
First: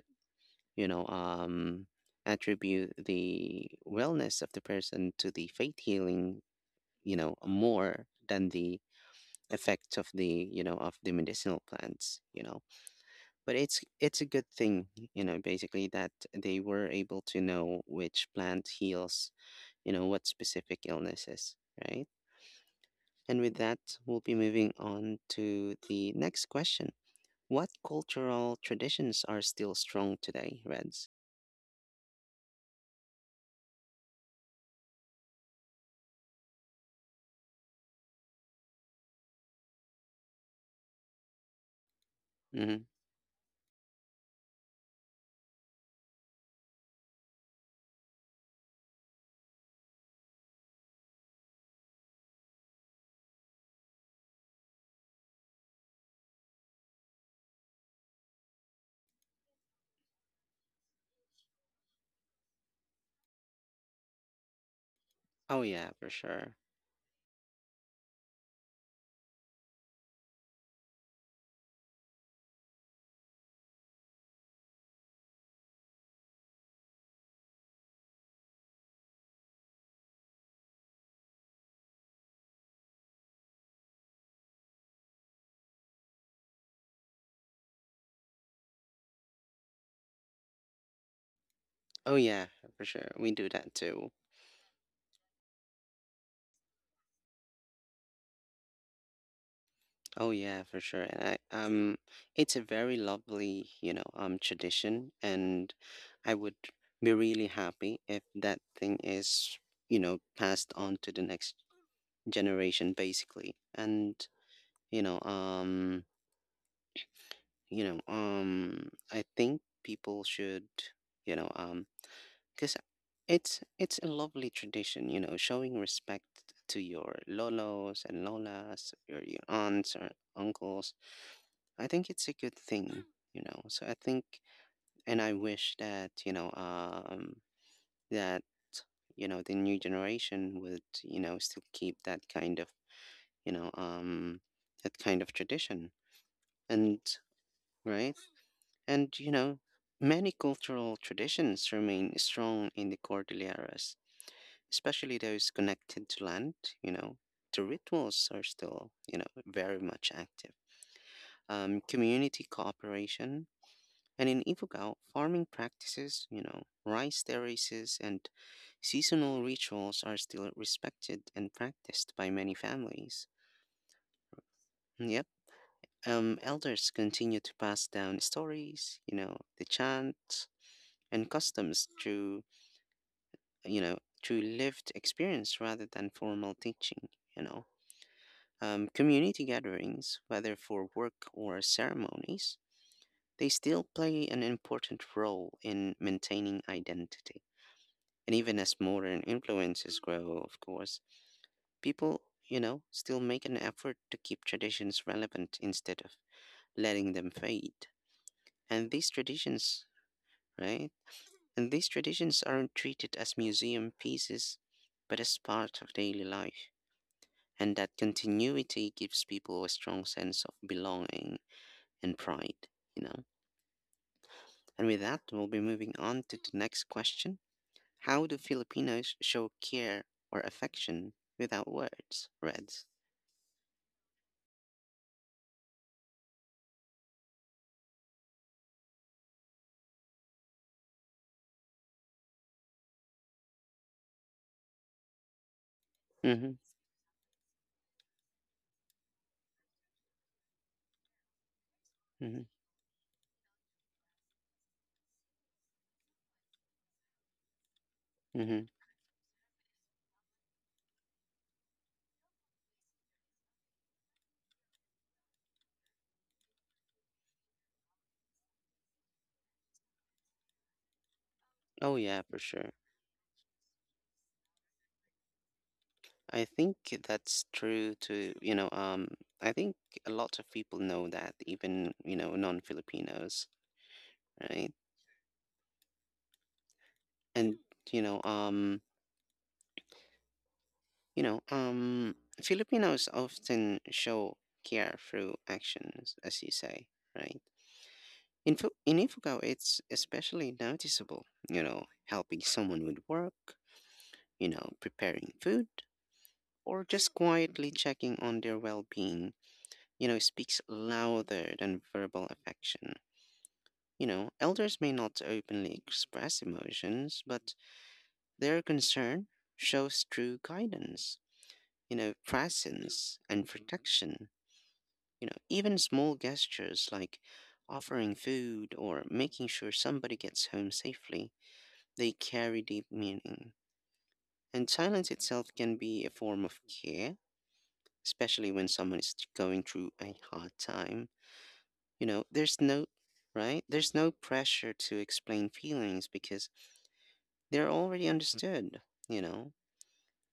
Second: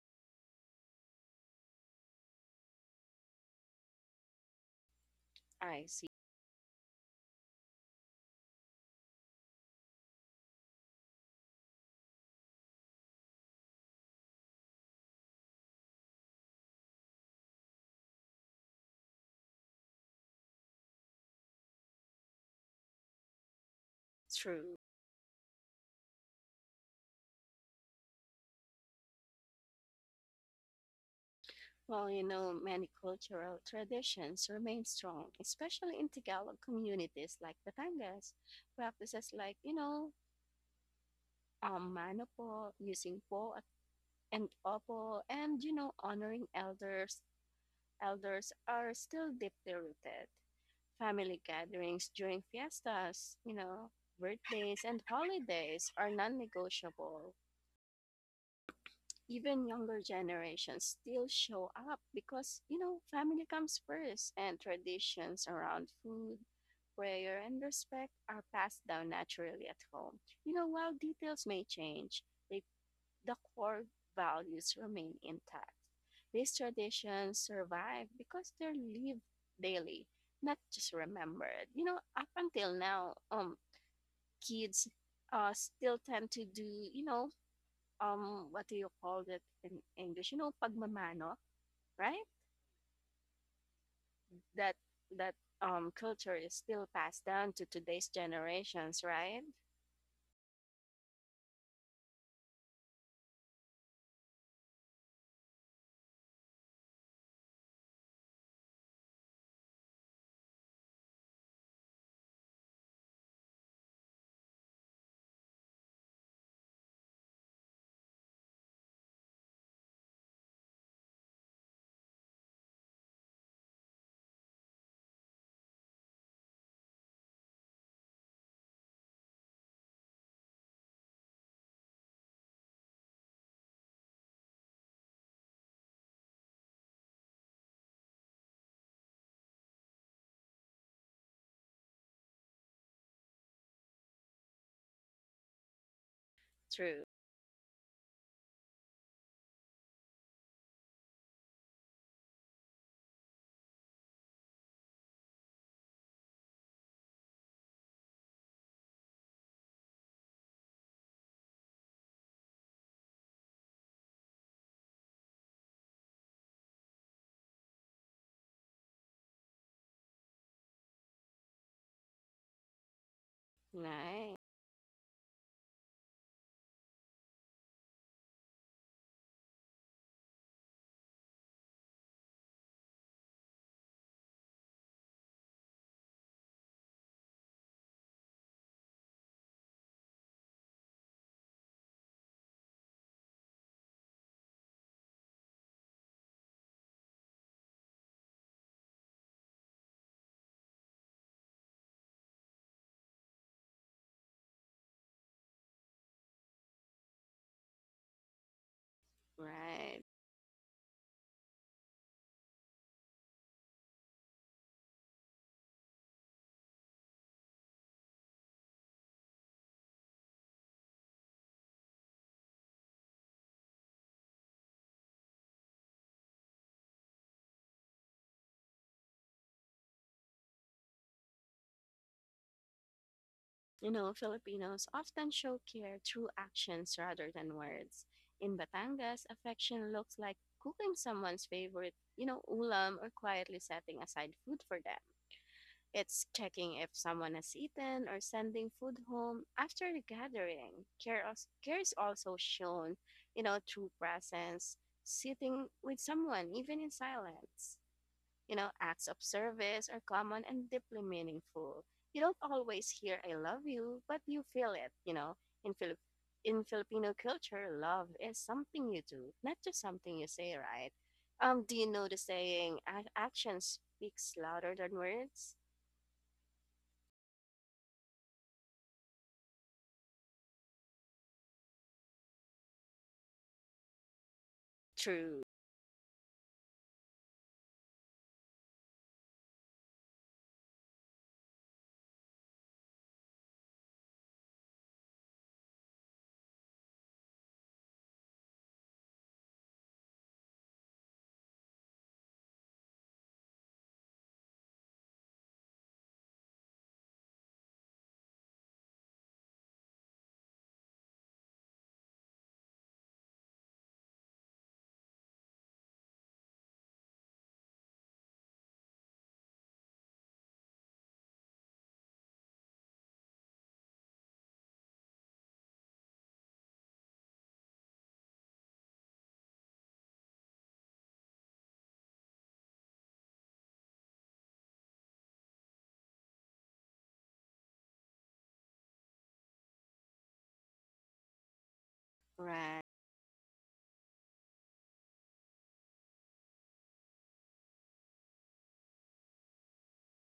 A: you know um attribute the wellness of the person to the faith
B: I see.
A: healing, you know more than the effects of the, you know of the medicinal plants, you know but it's it's a good thing, you know basically, that they were able to know which plant heals, you know what specific illnesses, right? And with that, we'll be moving
B: True.
A: on to the next question. What cultural traditions are still strong today, Reds?
B: Well, you know many cultural traditions remain strong, especially in Tagalog communities like Batangas. Practices like you know um manopo,
A: Hmm.
B: using po at- and opo, and you know honoring elders elders are still deeply rooted. Family gatherings during fiestas, you know, birthdays, and holidays are non negotiable. Even younger generations still show up because, you know, family comes first, and traditions
A: Oh
B: around
A: yeah, for
B: food,
A: sure.
B: prayer, and respect are passed down naturally at home. You know, while details may change, they the core values remain intact. These traditions survive because they're lived daily, not just remembered. You know, up until now, um, kids uh, still tend to do, you know, um, what do you call it in English? You know, pagmamano,
A: Oh
B: right?
A: yeah, for sure, we do that too.
B: That that um culture is still passed down to today's generations, right?
A: Oh yeah, for sure. And I, um, it's a very lovely, you know, um, tradition, and I would be really happy if that thing is, you know, passed on to the next generation, basically. And, you know, um, you know, um, I think people should, you know, um, because it's it's a lovely tradition, you know, showing respect to your lolos and lolas, your your aunts or uncles. I think it's a good thing, you know. So I think, and I wish that, you know, um, that you know, the new generation would, you know still keep that kind of you know, um, that kind of tradition, and
B: True.
A: right, and, you know, many cultural traditions remain strong in the Cordilleras, especially those connected to land. You know, the rituals are still, you know very much active. Um, community cooperation. And in Ifugao, farming practices, you know, rice terraces and seasonal rituals are still respected and practiced by many families.
B: Right.
A: Yep. Um, elders continue to pass down stories, you know, the chants and customs through, you know, through lived experience rather than formal teaching, you know. Um, community gatherings, whether for work or ceremonies, they still play an important role in maintaining identity. And even as modern influences grow, of course, people, you know, still make an effort to keep traditions relevant instead of letting them fade. And these traditions,
B: Right.
A: right? And these traditions aren't treated as museum pieces, but as part of daily life. And that continuity gives people a strong sense of belonging and pride, you know? And with that, we'll be moving on to the next question. How do Filipinos show care or affection without words, Reds?
B: You know, Filipinos often show care through actions rather than words. In Batangas, affection looks like cooking someone's favorite, you know, ulam, or quietly setting aside food for them. It's
A: Mhm,
B: checking if someone has eaten or sending food home after the gathering. Care, als- care is also
A: mhm,
B: shown, you know, through presence, sitting with someone, even in silence. You
A: mhm.
B: know, acts of service are common and deeply meaningful. You don't always hear "I love you," but you feel it. You know, in Philip in Filipino culture, love is something you do, not just something you say, right? Um, do you
A: Oh
B: know the
A: yeah, for sure.
B: saying "Ac- "Action speaks louder than words"?
A: I think that's true to, you know, um, I think a lot of people know that, even, you know, non-Filipinos, right?
B: True.
A: And, you know, um, you know, um, Filipinos often show care through actions, as you say, right? In Fu in Ifugao, it's especially noticeable, you know, helping someone with work, you know, preparing food, or just quietly checking on their well-being, you know, speaks louder than verbal affection. You know, elders may not openly express emotions, but their concern shows through guidance, you know, presence and protection. You know, even small gestures like offering food or making sure somebody gets home safely, they carry deep meaning. And silence itself can be a form of care, especially when someone is going through a hard time. You know, there's
B: Right.
A: no, right? There's no pressure to explain feelings because they're already understood, you know.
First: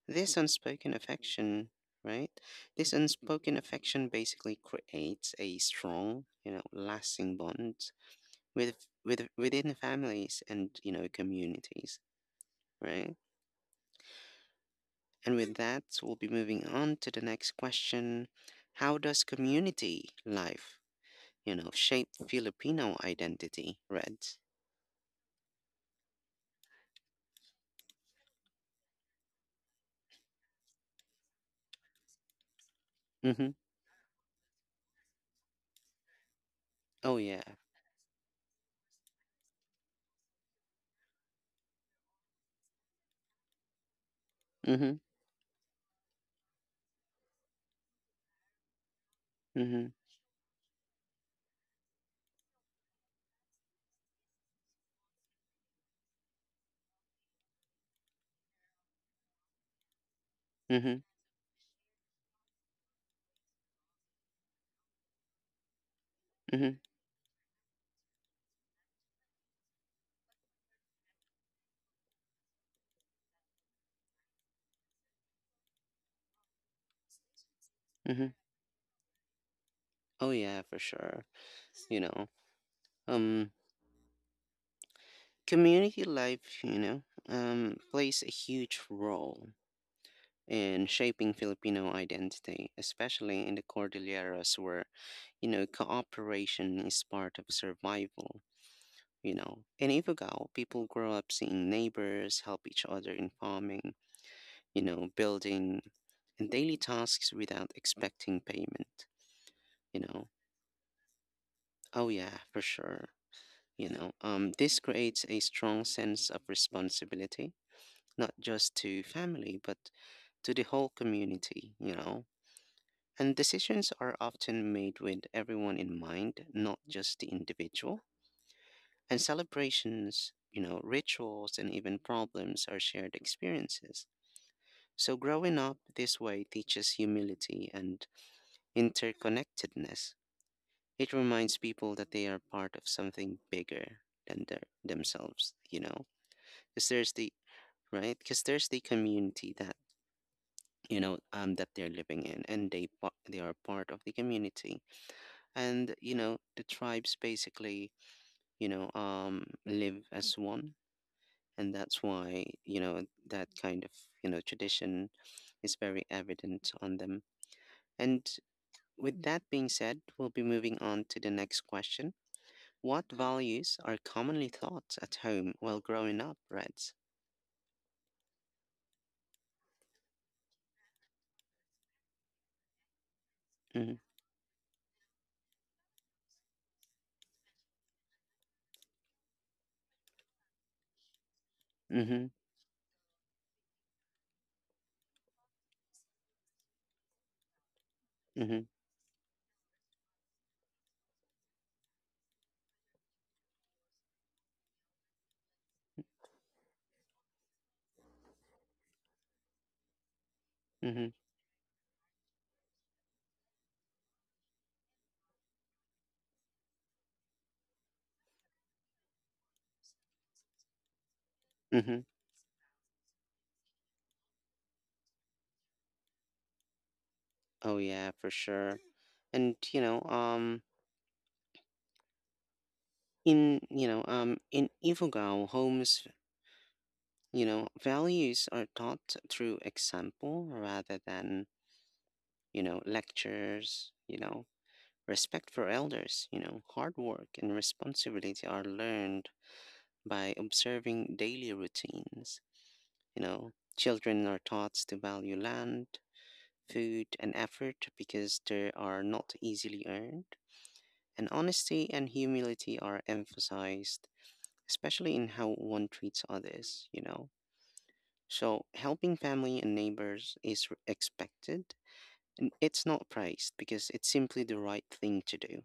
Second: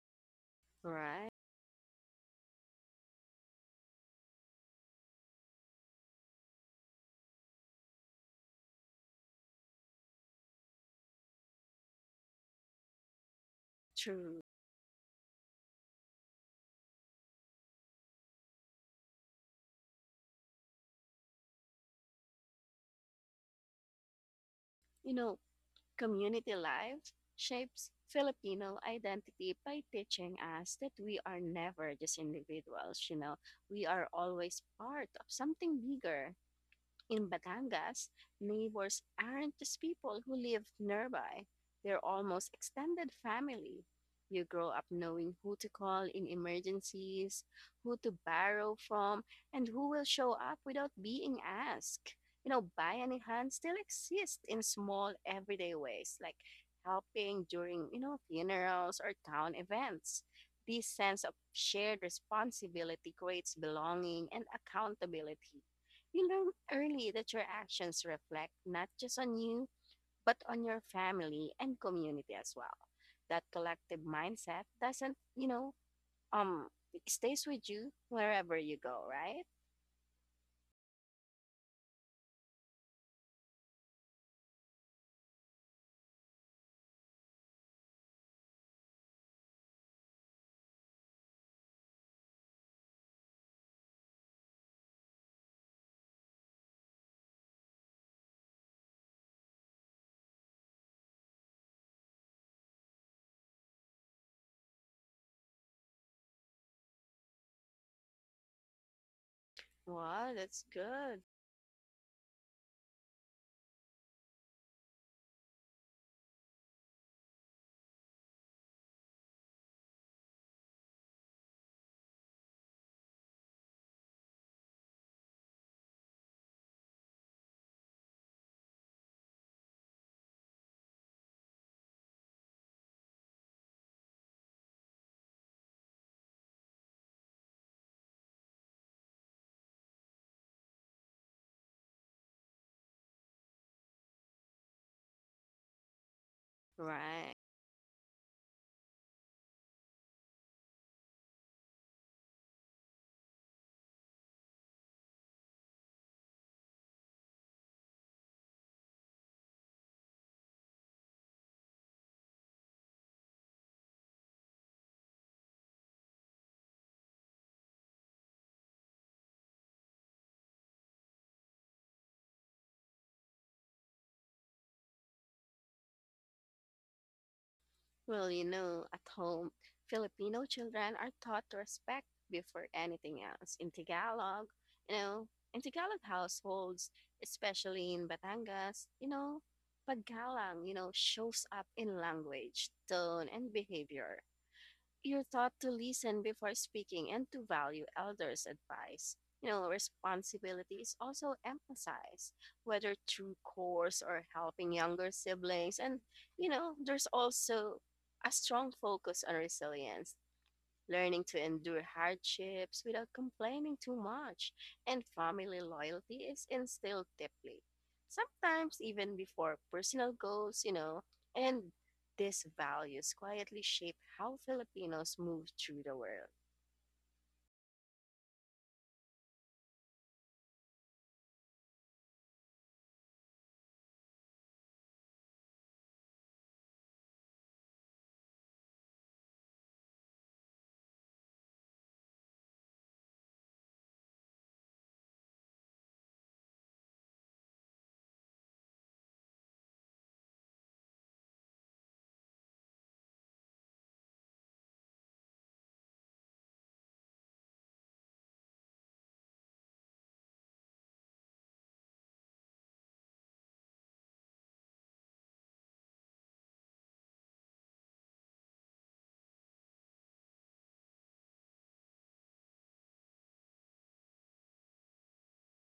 A: This unspoken
B: Right.
A: affection, right? This unspoken affection basically creates a strong, you know, lasting bond with with within families and, you know, communities, right?
B: True.
A: And with that, we'll be moving on to the next question. How does community life, you know, shape Filipino identity, Reds?
B: You know, Community life shapes Filipino identity by teaching us that we are never just individuals, you know,
A: Mm-hmm.
B: we are always part of something bigger.
A: Oh
B: In
A: yeah.
B: Batangas, neighbors aren't just people who live nearby, they're almost extended family. You grow up
A: Mhm,
B: knowing who to call in emergencies, who to borrow from, and who
A: mhm,
B: will show up without being asked. You know, Bayanihan still exists in small everyday ways, like helping during, you know, funerals or town events. This
A: mhm,
B: sense of shared responsibility creates belonging and accountability. You learn
A: mhm,
B: early that your actions reflect not just on you, but on your family and community as well. That collective mindset doesn't, you know, um, it stays with you
A: mhm.
B: wherever you go, right?
A: Oh yeah, for sure. You know, um, community life, you know, um, plays a huge role in shaping Filipino identity, especially in the Cordilleras, where, you know cooperation is part of survival. You know, in Ifugao, people grow up seeing neighbors help each other in farming, you know, building, and daily tasks without expecting payment. You know,
B: Wow, that's good.
A: oh yeah, for sure. You know, um, this creates a strong sense of responsibility, not just to family, but to the whole community, you know. And decisions are often made with everyone in mind, not just the individual. And celebrations, you know, rituals, and even problems are shared experiences. So growing up this way teaches humility and interconnectedness. It reminds people that they are part of something bigger than their, themselves, you know because there's the,
B: Right.
A: right? Because there's the community that, you know um that they're living in, and they pa- they are part of the community, and, you know the tribes basically, you know um live as one, and that's why, you know that kind of, you know tradition is very evident on them. And with that being said, we'll be moving on to the next question. What values are commonly taught at home while growing up, Reds?
B: Well, you know, at home, Filipino children are taught to respect before anything else. In
A: Mm-hmm.
B: Tagalog, you know, in Tagalog households, especially in Batangas, you know, paggalang, you know, shows up in
A: Mm-hmm.
B: language, tone, and behavior. You're taught to listen before speaking and to value elders'
A: Mm-hmm.
B: advice. You know, responsibility is also emphasized, whether through course or helping younger siblings. And, you know, there's also a strong focus on resilience,
A: Mm-hmm.
B: learning to endure hardships without complaining too much, and family loyalty is instilled deeply, sometimes even before personal goals, you know, and
A: Mm-hmm.
B: these values quietly shape how Filipinos move through the world.
A: Oh yeah, for sure. And you know um in you know um in Ifugao, homes, you know values are taught through example rather than, you know lectures, you know respect for elders, you know hard work and responsibility are learned by observing daily routines, you know children are taught to value land, food and effort because they are not easily earned. And honesty and humility are emphasized, especially in how one treats others, you know. So helping family and neighbors is r- expected, and it's not praised because it's simply the right thing to do.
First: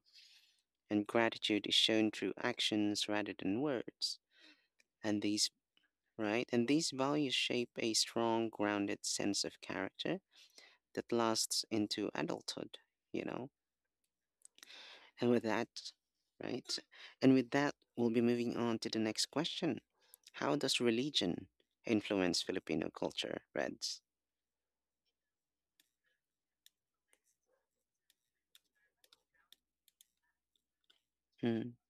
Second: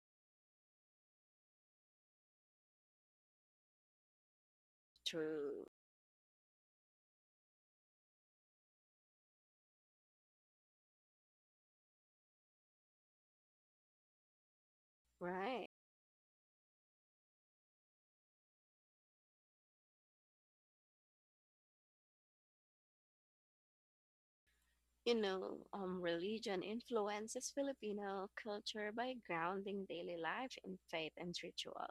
A: And gratitude is shown through actions rather than words. And these,
B: True.
A: right? And these values shape a strong, grounded sense of character that lasts into adulthood, you know. And with that,
B: Right.
A: right? And with that, we'll be moving on to the next question. How does religion influence Filipino culture, Reds?
B: You know, um, religion influences Filipino culture by grounding daily life in faith and
A: Mm,
B: ritual.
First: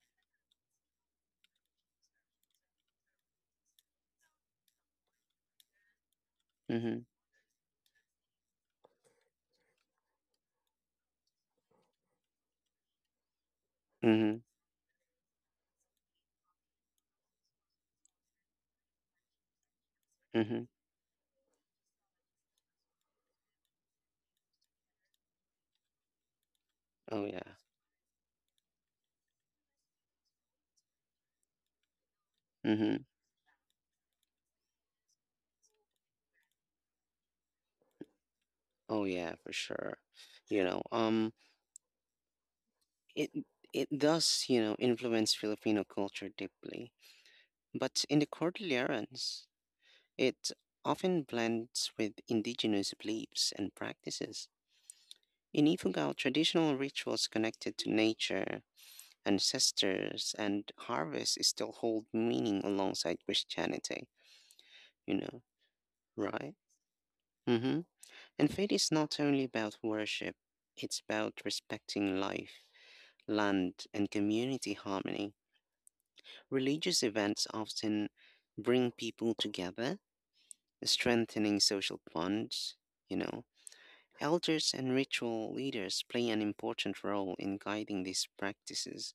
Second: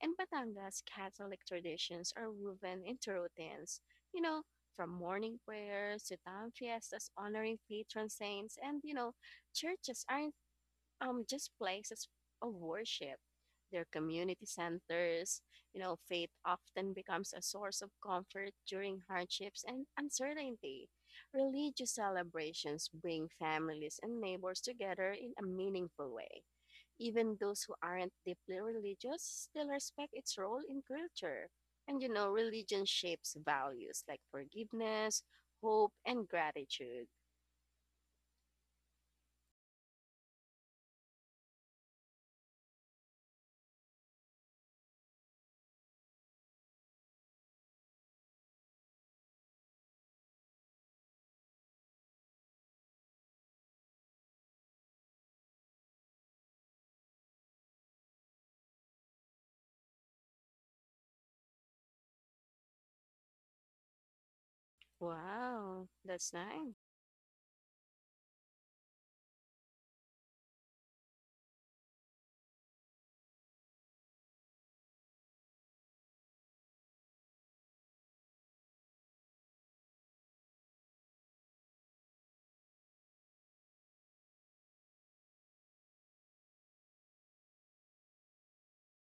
B: In Batangas, Catholic traditions are woven into routines, you know, from morning prayers to town
A: mm-hmm,
B: fiestas honoring patron saints, and, you know, churches aren't um just places of worship, their
A: mm-hmm,
B: community centers. You know, faith often becomes a source of comfort during hardships and
A: mm-hmm.
B: uncertainty. Religious celebrations bring families and neighbors together in a meaningful way.
A: Oh
B: Even
A: yeah.
B: those who aren't deeply religious still respect its role in culture, and you know, religion
A: Mm-hmm.
B: shapes values like forgiveness, hope, and gratitude.
A: Oh yeah, for sure. You know, um, it it does, you know, influence Filipino culture deeply. But in the Cordillerans, it often blends with indigenous beliefs and practices. In Ifugao, traditional rituals connected to nature, ancestors, and harvest still hold meaning alongside Christianity, you know,
B: Wow, that's
A: right?
B: nice.
A: Mm-hmm. And faith is not only about worship, it's about respecting life, land, and community harmony. Religious events often bring people together, strengthening social bonds, you know. Elders and ritual leaders play an important role in guiding these practices.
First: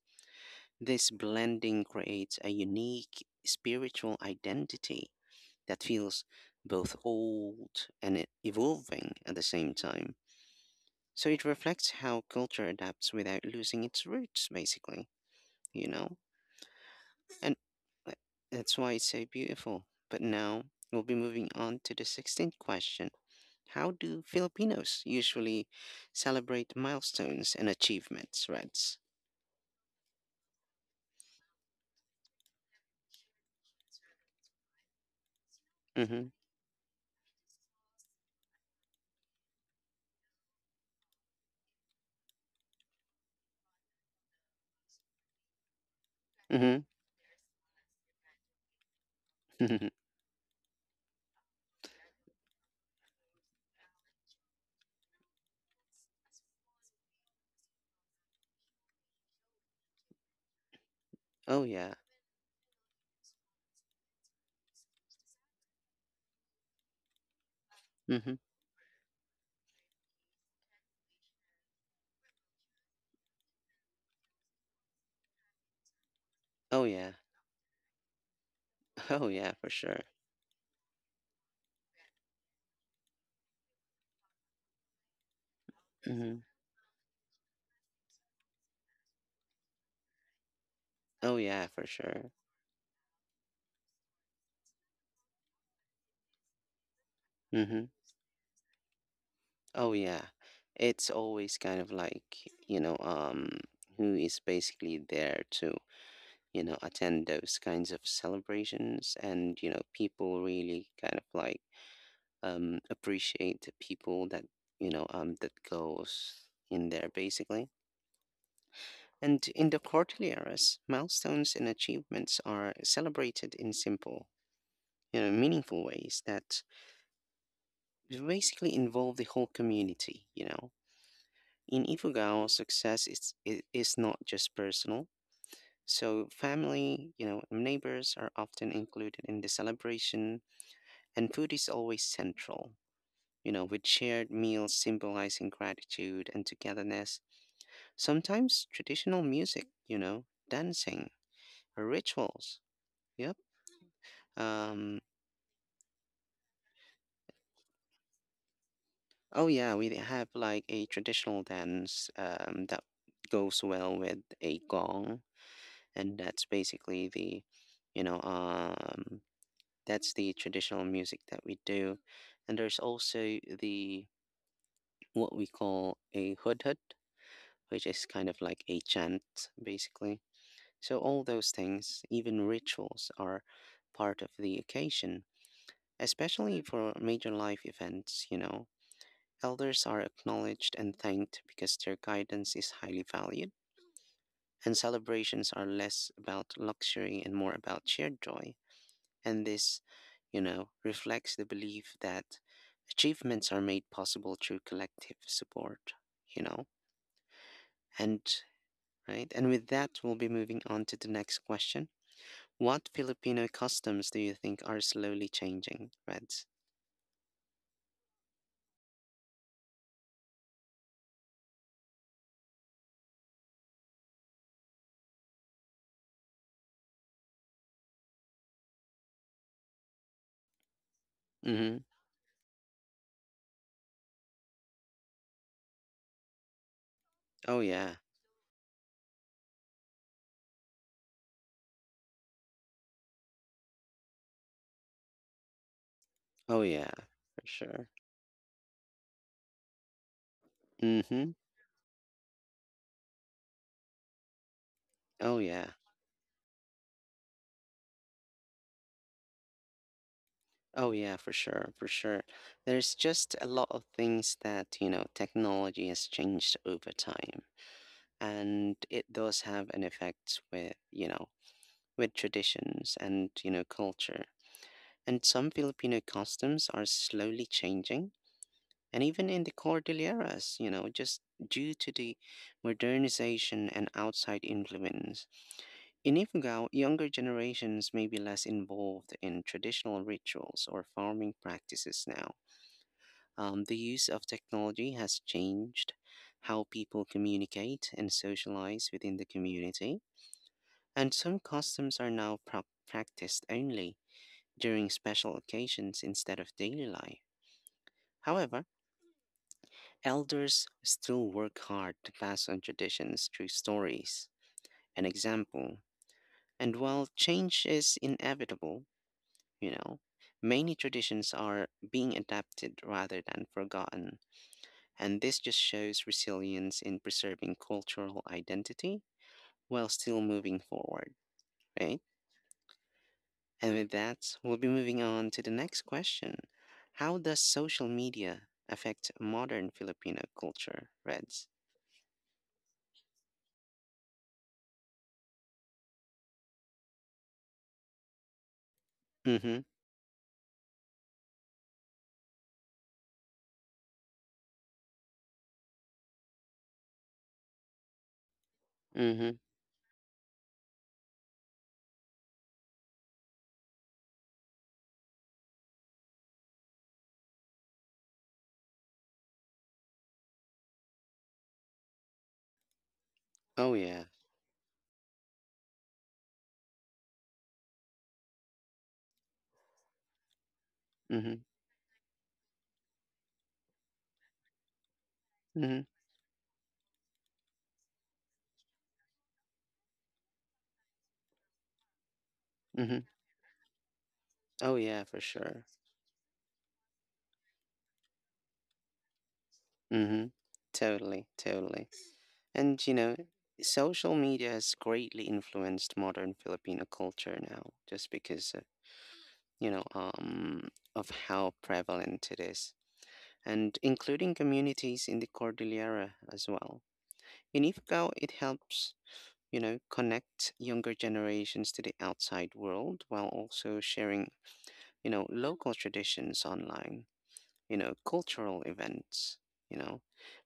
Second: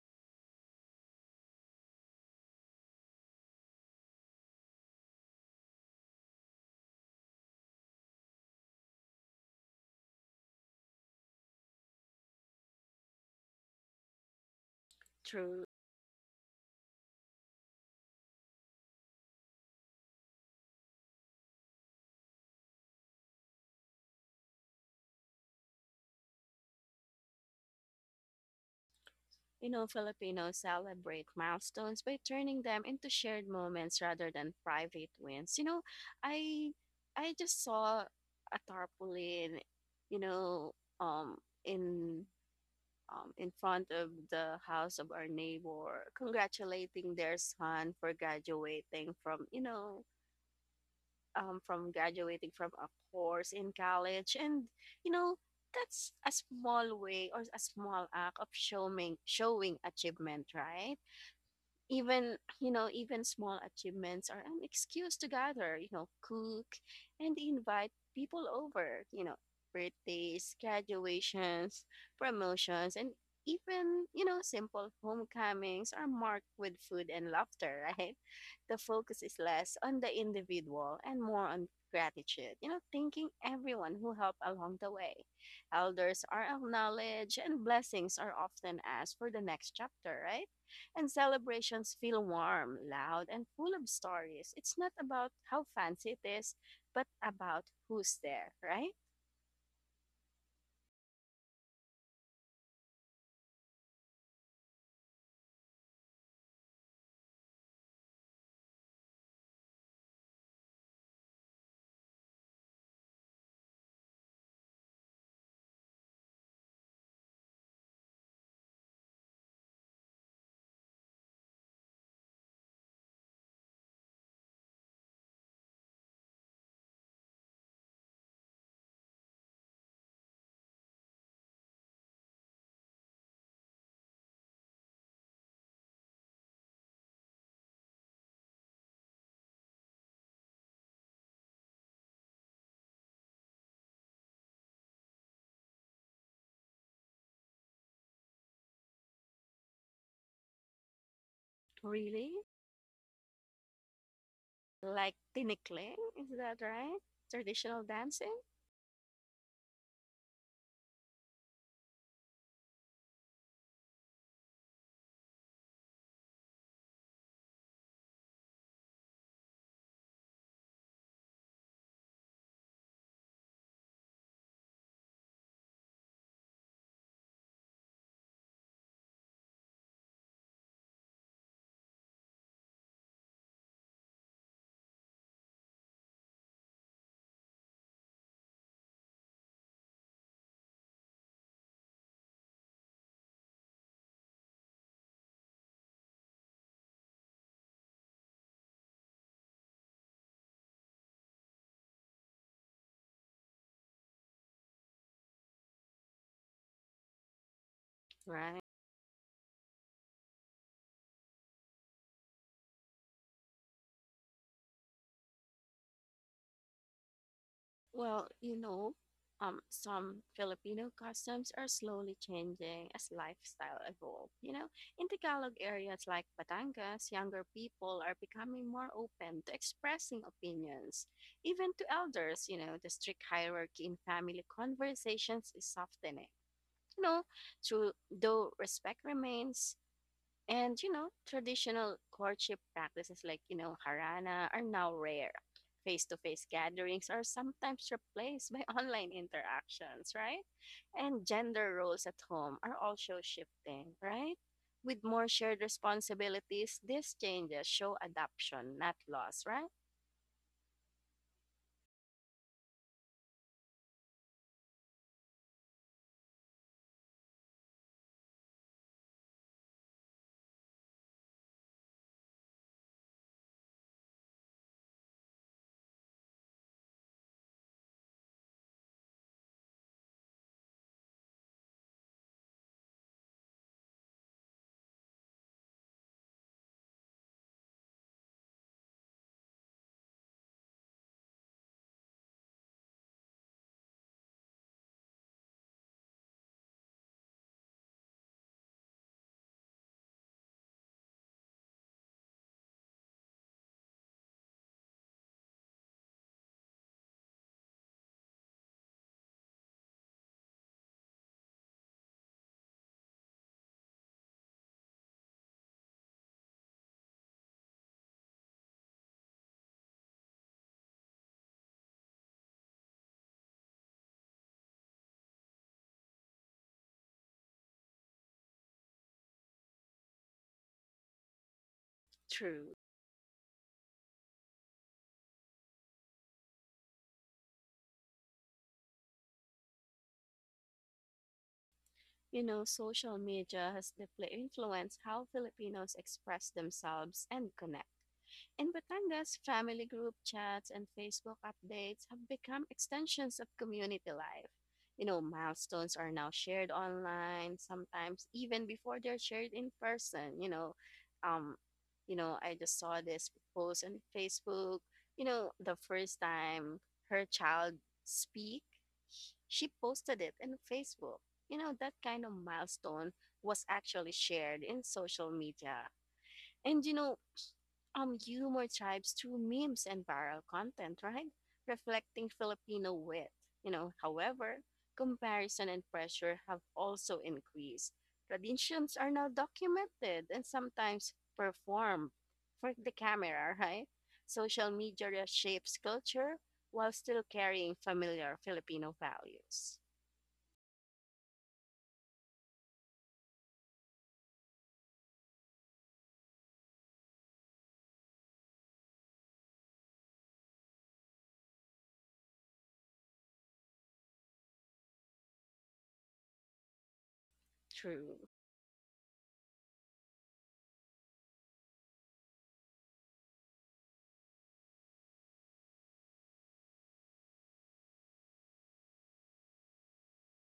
A: This blending creates a unique spiritual identity that feels both old and e- evolving at the same time. So it reflects how culture adapts without losing its roots, basically,
B: True.
A: you know? And, uh, that's why it's so beautiful. But now we'll be moving on to the sixteenth question. How do Filipinos usually celebrate milestones and achievements, Reds?
B: You know, Filipinos celebrate milestones by turning them into shared moments rather than private wins. You know,
A: Mm
B: I I just saw a tarpaulin, you know, um in um, in front of the house of our neighbor,
A: hmm. Mm
B: congratulating their son for graduating from, you
A: hmm.
B: know, um, from graduating from a course in college. And, you know, that's a small way or a small act of showing showing achievement, right?
A: oh, yeah.
B: Even you know, even small achievements are an excuse to gather, you know, cook and invite
A: Mm hmm.
B: people over, you know, birthdays, graduations, promotions, and even you know, simple homecomings are marked with
A: Oh,
B: food
A: yeah.
B: and laughter right. The focus
A: Oh
B: is
A: yeah, for
B: less
A: sure.
B: on the individual and more on gratitude, you know, thanking everyone who helped along the way. Elders
A: Hmm.
B: are acknowledged and blessings are often asked for the next chapter, right? And
A: Oh yeah, for
B: celebrations feel
A: sure.
B: warm, loud, and full of stories. It's not about how fancy it is, but about
A: Hmm.
B: who's there, right?
A: Oh yeah, it's always kind of like, you know um who is basically there to, you know attend those kinds of celebrations, and, you know people really kind of like, um appreciate the people that, you know um that goes in there basically. And in the Cordilleras, milestones and achievements are celebrated in simple, you know, meaningful ways that it basically involved the whole community, you know. In Ifugao, success is, it is not just personal. So family, you know, and neighbors are often included in the celebration, and food is always central, you know, with shared meals symbolizing gratitude and togetherness. Sometimes traditional music, you know, dancing, or
B: Really?
A: rituals. Yep. Um,
B: Like tinikling? Is that right? Traditional dancing?
A: oh yeah, we have like a traditional dance, um, that goes well with a gong, and that's basically the, you know um that's the traditional music that we do. And there's also the, what we call a hudhud, which is kind of like a chant, basically. So all those things, even rituals, are part of the occasion, especially for major life events, you know elders are acknowledged and thanked because their guidance is highly valued, and celebrations are less about luxury and more about shared joy. And this, you know, reflects the belief that achievements are made possible through collective support, you know? And
B: Right?
A: right, and with that, we'll be moving on to the next question. What Filipino customs do you think are slowly changing, Reds?
B: Well, you know, um, some Filipino customs are slowly changing as lifestyle evolve. You know, in Tagalog areas like Batangas, younger people are becoming more open to expressing opinions, even
A: Mm-hmm.
B: to elders. You know, the strict hierarchy in family conversations is softening. You know,
A: Oh,
B: through
A: yeah.
B: though respect remains, and you know, traditional courtship practices like, you know, harana are now rare. Face-to-face
A: Oh, yeah,
B: gatherings are
A: for sure.
B: sometimes replaced by online interactions, right? And
A: Mm-hmm.
B: gender roles at home are also shifting, right? With more
A: Oh,
B: shared
A: yeah.
B: responsibilities, these changes show adoption, not loss, right?
A: Oh, yeah, for sure, for sure. There's just a lot of things that, you know, technology has changed over time, and it does have an effect with, you know, with traditions and, you know, culture. And some Filipino customs are slowly changing, and even in the Cordilleras, you know, just due to the modernization and outside influence. In Ifugao, younger generations may be less involved in traditional rituals or farming practices now. Um, the use of technology has changed how people communicate and socialize within the community, and some customs are now prac practiced only during special occasions instead of daily life. However, elders still work hard to pass on traditions through stories and example. And while change is inevitable, you know, many traditions are being adapted rather than forgotten. And this just shows resilience in preserving cultural identity while still moving forward, right?
B: True.
A: And with that, we'll be moving on to the next question. How does social media affect modern Filipino culture, Reds?
B: You know, social media has deeply influenced how Filipinos express themselves and connect. In Batangas,
A: Mm-hmm.
B: family group chats and Facebook updates have become extensions of community life. You know, milestones are now shared online, sometimes even before they're
A: Mm-hmm.
B: shared in person. You know, um, you know, I just saw this post on Facebook. You know, the first time her child speak, she posted it in Facebook. You know, that kind of milestone was
A: Oh yeah.
B: actually shared in social media. And you know, um humor thrives through memes and viral content, right?
A: Mm-hmm.
B: Reflecting Filipino wit. You know, however, comparison and
A: Mm-hmm.
B: pressure have also increased. Traditions are now documented and sometimes performed for the
A: Mm-hmm.
B: camera, right? Social
A: Oh yeah, for
B: media
A: sure.
B: shapes culture while still carrying familiar Filipino values.
A: Mm-hmm. Totally, totally. And you know, social media has greatly influenced modern Filipino culture now, just because uh, you know um, of how prevalent it is, and including communities in the Cordillera as well. Unifical,
B: True.
A: it helps, you know, connect younger generations to the outside world while also sharing, you know, local traditions online, you know, cultural events, you know,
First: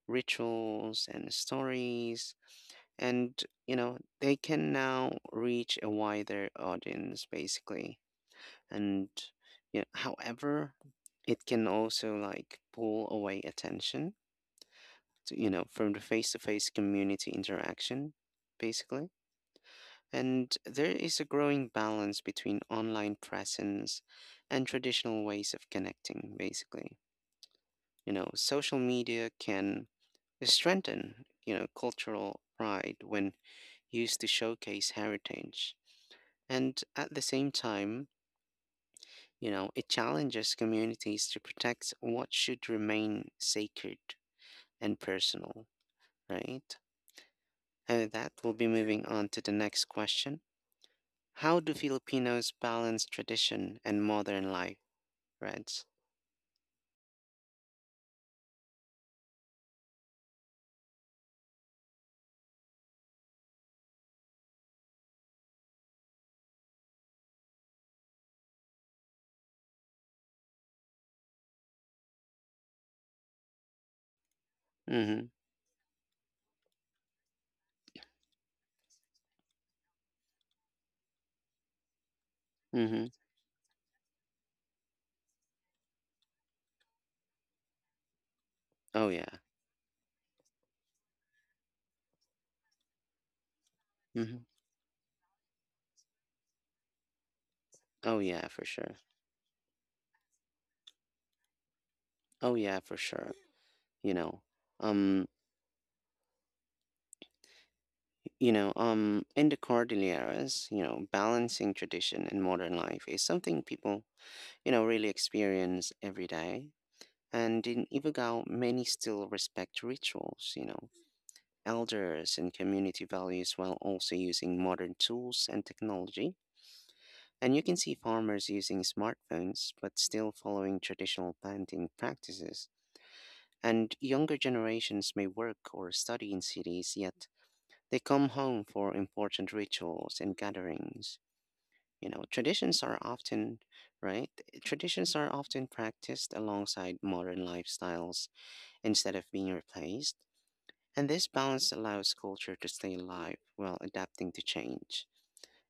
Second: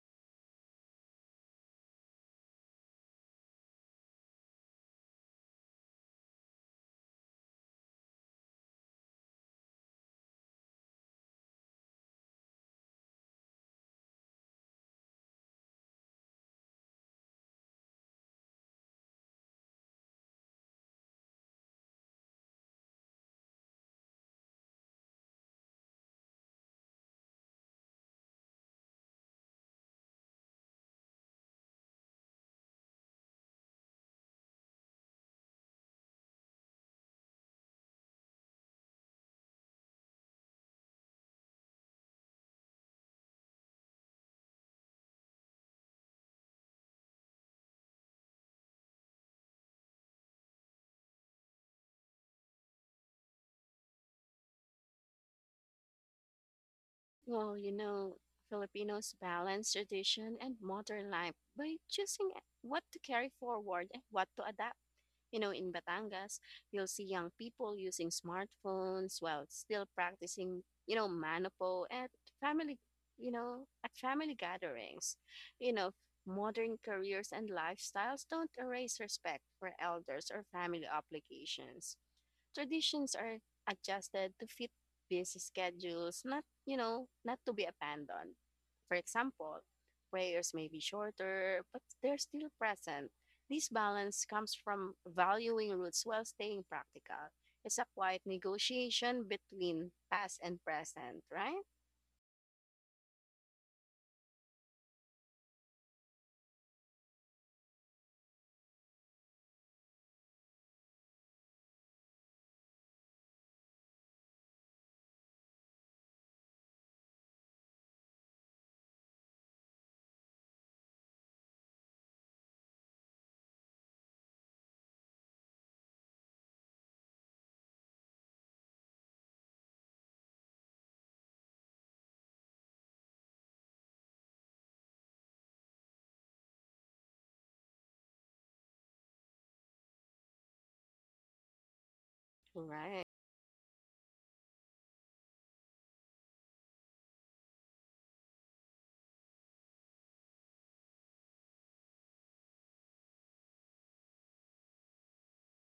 A: rituals and stories. And, you know, they can now reach a wider audience, basically. And, you know, however, it can also like pull away attention to, you know, from the face-to-face community interaction, basically. And there is a growing balance between online presence and traditional ways of connecting, basically. You know, social media can strengthen, you know, cultural pride when used to showcase heritage. And at the same time, you know, it challenges communities to protect what should remain sacred and personal, right? And with that, we'll be moving on to the next question. How do Filipinos balance tradition and modern life, right?
B: Well, you know, Filipinos balance tradition and modern life by choosing what to carry forward and what to adapt. You know, in Batangas, you'll see young people using smartphones while still practicing, you know, manopo at family, you know, at family gatherings.
A: Mhm.
B: You know, modern careers and lifestyles don't erase respect for elders or family obligations.
A: Mhm.
B: Traditions are adjusted to fit busy schedules, not, you know, not to be abandoned. For
A: Oh yeah.
B: example, prayers may be shorter, but they're still present. This balance
A: Mhm.
B: comes from valuing roots while staying practical. It's a
A: Oh
B: quiet
A: yeah, for sure.
B: negotiation between past and present, right?
A: Oh yeah, for sure. You know, um, you know, um, in the Cordilleras, you know, balancing tradition and modern life is something people, you know, really experience every day. And in Ifugao, many still respect rituals, you know, elders and community values while also using modern tools and technology. And you can see farmers using smartphones but still following traditional planting practices. And younger generations may work or study in cities, yet they come home for important rituals and gatherings. You know, traditions are
B: Right.
A: often, right? Traditions are often practiced alongside modern lifestyles instead of being replaced. And this balance allows culture to stay alive while adapting to change.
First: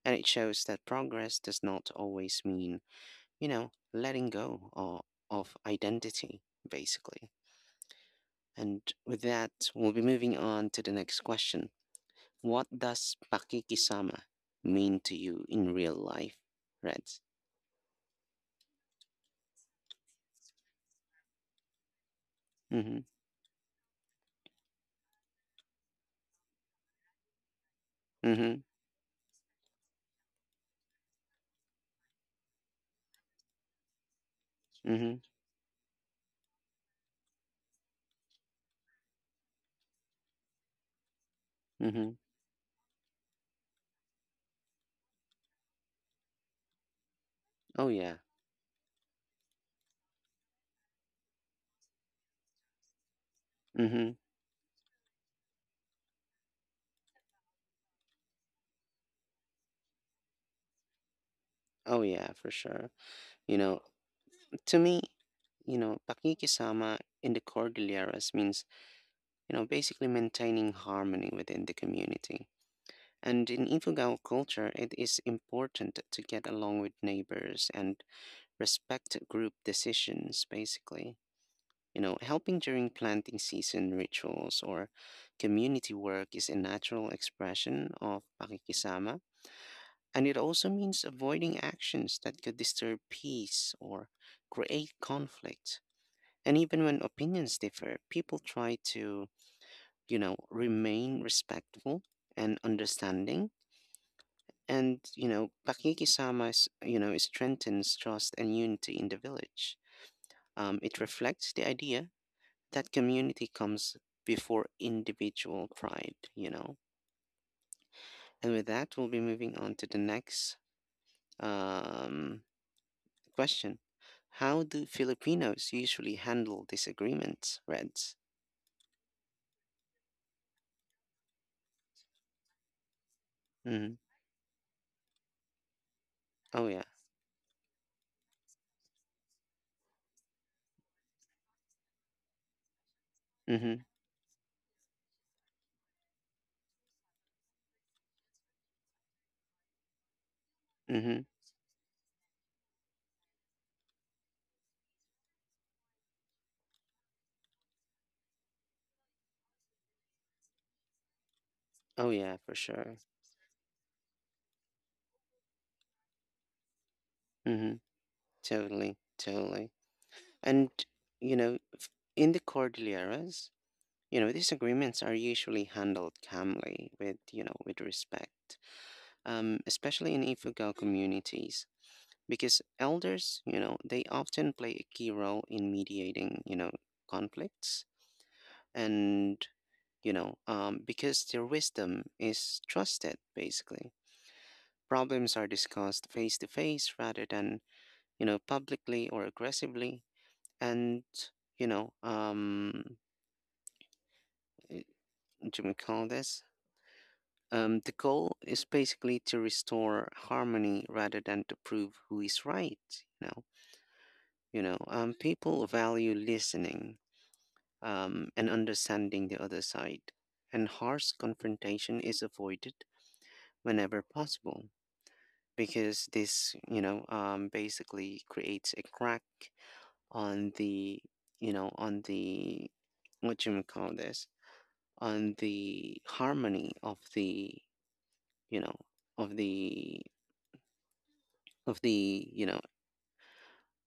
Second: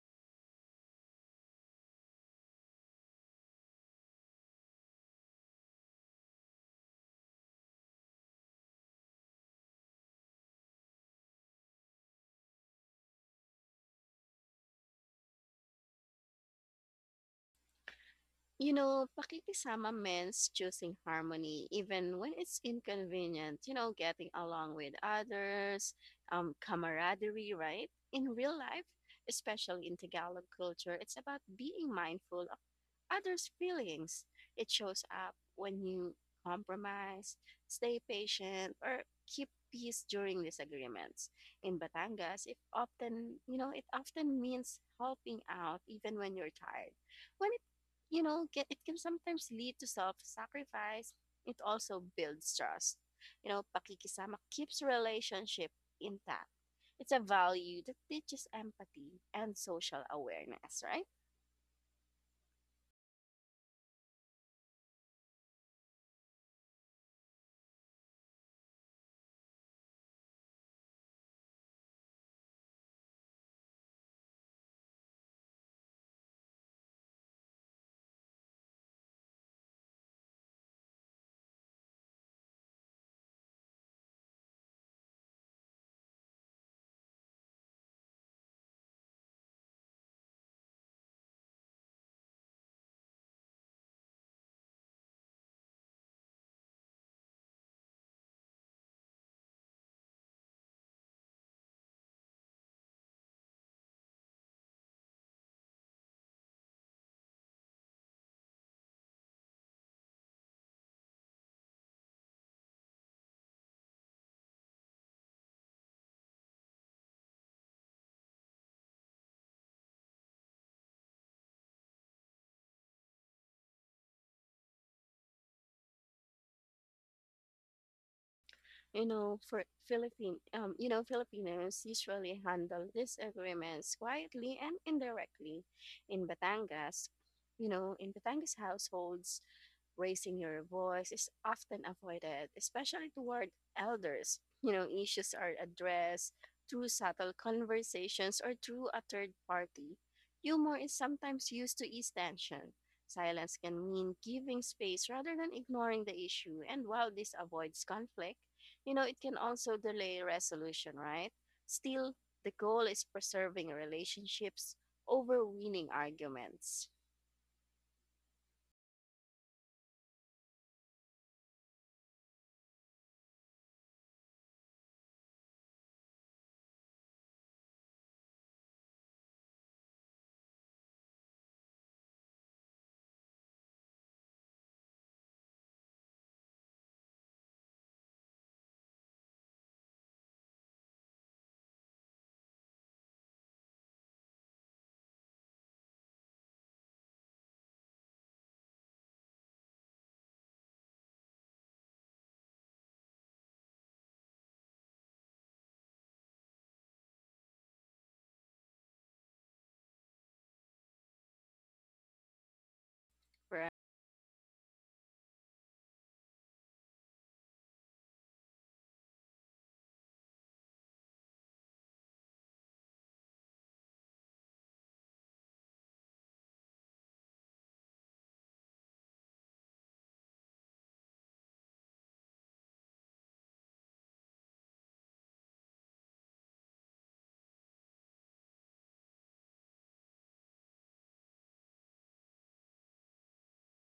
A: And it shows that progress does not always mean, you know, letting go of, of identity, basically. And with that, we'll be moving on to the next question. What does pakikisama mean to you in real life, Reds?
B: You know, pakikisama means choosing harmony even when it's
A: Mm-hmm.
B: inconvenient, you know, getting along with others, um, camaraderie, right? In
A: Mm-hmm.
B: real life, especially in Tagalog culture, it's about being mindful others' feelings. It shows
A: Mm-hmm.
B: up when you compromise, stay patient, or keep peace during disagreements. In
A: Mm-hmm.
B: Batangas, it often, you know, it often means helping out even when you're tired. When it,
A: Oh yeah.
B: you know, get, it can sometimes lead to self-sacrifice. It also builds trust. You know,
A: Mm-hmm.
B: pakikisama keeps relationship intact. It's a value that teaches empathy and social awareness, right?
A: Oh yeah, for sure. You know, to me, you know, pakikisama in the Cordilleras means, you know, basically maintaining harmony within the community. And in Ifugao culture, it is important to get along with neighbors and respect group decisions, basically. You know, helping during planting season rituals or community work is a natural expression of pakikisama. And it also means avoiding actions that could disturb peace or create conflict. And even when opinions differ, people try to, you know, remain respectful and understanding. And, you know, pakikisama, s- you know, strengthens trust and unity in the village. Um, it reflects the idea that community comes before individual pride, you know. And with that, we'll be moving on to the next um, question. How do Filipinos usually handle disagreements, Reds?
B: You know, for Philippine, um, you know, Filipinos usually handle
A: Mm-hmm.
B: disagreements quietly and indirectly. In
A: Oh, yeah.
B: Batangas, you know, in Batangas households, raising your voice is often avoided, especially toward
A: Mm-hmm.
B: elders. You know, issues are addressed through subtle conversations or through a third party. Humor is
A: Mm-hmm.
B: sometimes used to ease tension. Silence can mean giving space rather than ignoring the issue, and while this avoids conflict, you know, it can also delay resolution, right?
A: Oh,
B: Still,
A: yeah,
B: the
A: for
B: goal
A: sure.
B: is preserving relationships over winning arguments.
A: Mm-hmm. Totally. Totally. And, you know, in the Cordilleras, you know, these agreements are usually handled calmly with, you know, with respect, um, especially in Ifugal communities, because elders, you know, they often play a key role in mediating, you know, conflicts. And, you know, um, because their wisdom is trusted, basically. Problems are discussed face to face rather than, you know, publicly or aggressively. And, you know, um, eh, what do we call this? Um, the goal is basically to restore harmony rather than to prove who is right. You know,
B: For a
A: you know, um, people value listening, um, and understanding the other side, and harsh confrontation is avoided whenever possible, because this, you know, um, basically creates a crack on the, you know, on the, what you may call this, on the harmony of the, you know, of the, of the you know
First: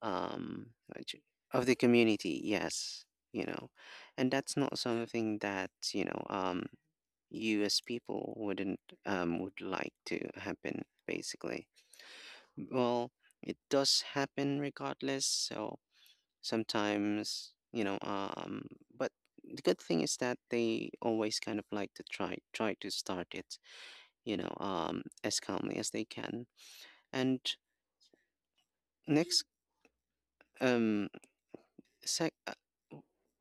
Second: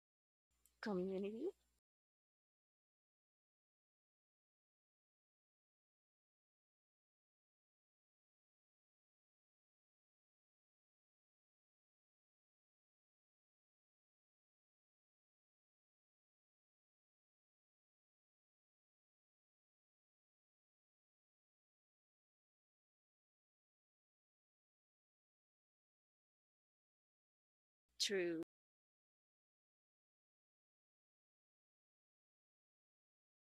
A: um what
B: community,
A: of the community. Yes, you know. And that's not something that, you know, um you as people wouldn't, um would like to happen, basically. Well, it does happen regardless, so sometimes, you know, um but the good thing is that they always kind of like to try try to start it, you know, um as calmly as they can. And
B: through,
A: next, um sec- uh,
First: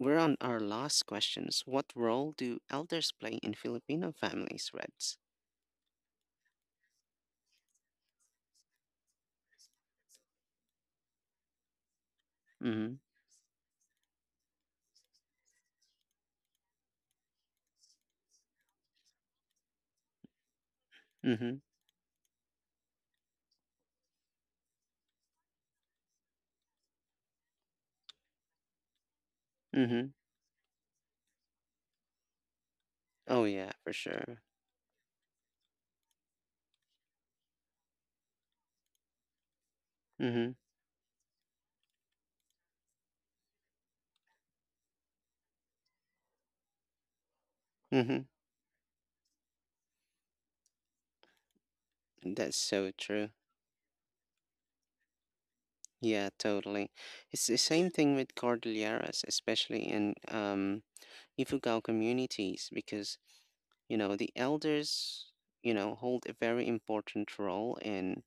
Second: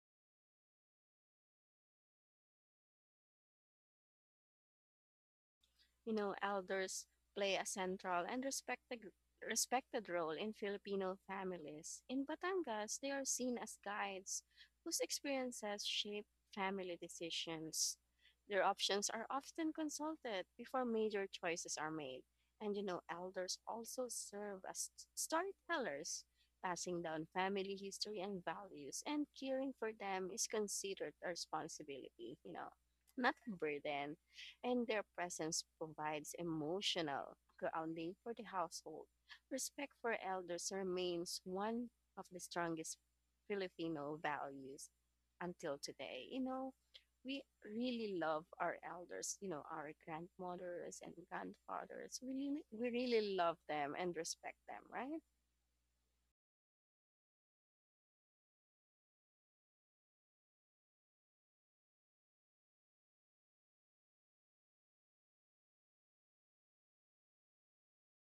A: we're on our last questions. What role do elders play in Filipino families, Reds?
B: you know, elders play a central and respected respected role in Filipino families. In
A: Mm-hmm.
B: Batangas, they are seen as guides whose experiences shape family decisions. Their options are often consulted before major
A: Mm-hmm.
B: choices are made. And you know, elders also serve as storytellers, passing down family history and values, and caring for
A: Mm-hmm.
B: them is considered a responsibility, you know, not
A: Oh
B: a
A: yeah, for
B: burden,
A: sure.
B: and their presence provides emotional grounding for the household. Respect for
A: Mm-hmm.
B: elders remains one of the strongest Filipino values until today. You know, we really
A: Mm-hmm.
B: love our elders, you know, our grandmothers and grandfathers. We
A: That's
B: really, we
A: so true.
B: really love them and respect them, right?
A: Yeah, totally. It's the same thing with Cordilleras, especially in um Ifugao communities, because you know the elders, you know, hold a very important role in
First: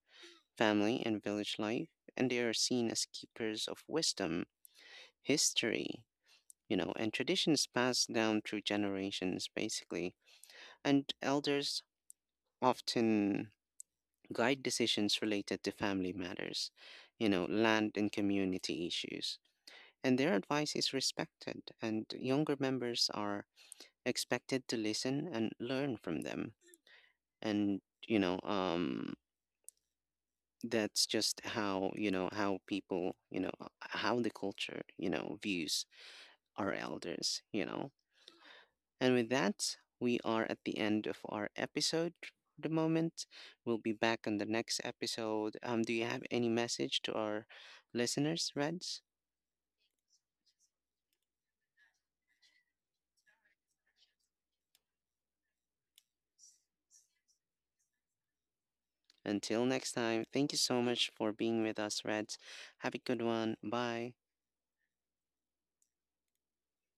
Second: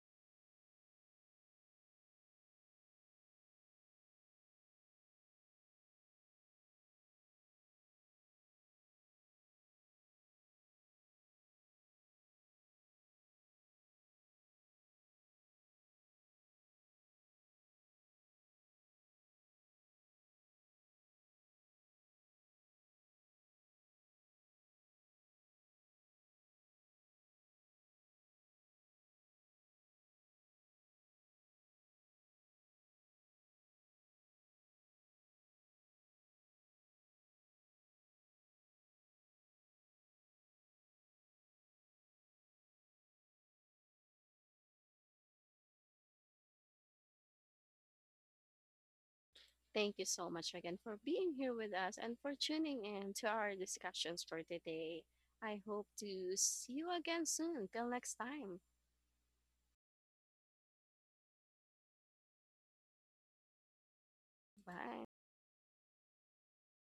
A: family and village life, and they are seen as keepers of wisdom, history, you know, and traditions passed down through generations, basically. And elders often guide decisions related to family matters, you know, land and community issues. And their advice is respected, and younger members are expected to listen and learn from them. And, you know, um, that's just how, you know, how people, you know, how the culture, you know, views our elders, you know. And with that, we are at the end of our episode for the moment. We'll be back on the next episode. Um, do you have any message to our listeners, Reds?
B: Thank you so much again for being here with us and for tuning in to our discussions for today. I hope to see you again soon. Till next time.
A: Until next time, thank you so much for being with us, Reds. Have a good one. Bye.
B: Bye.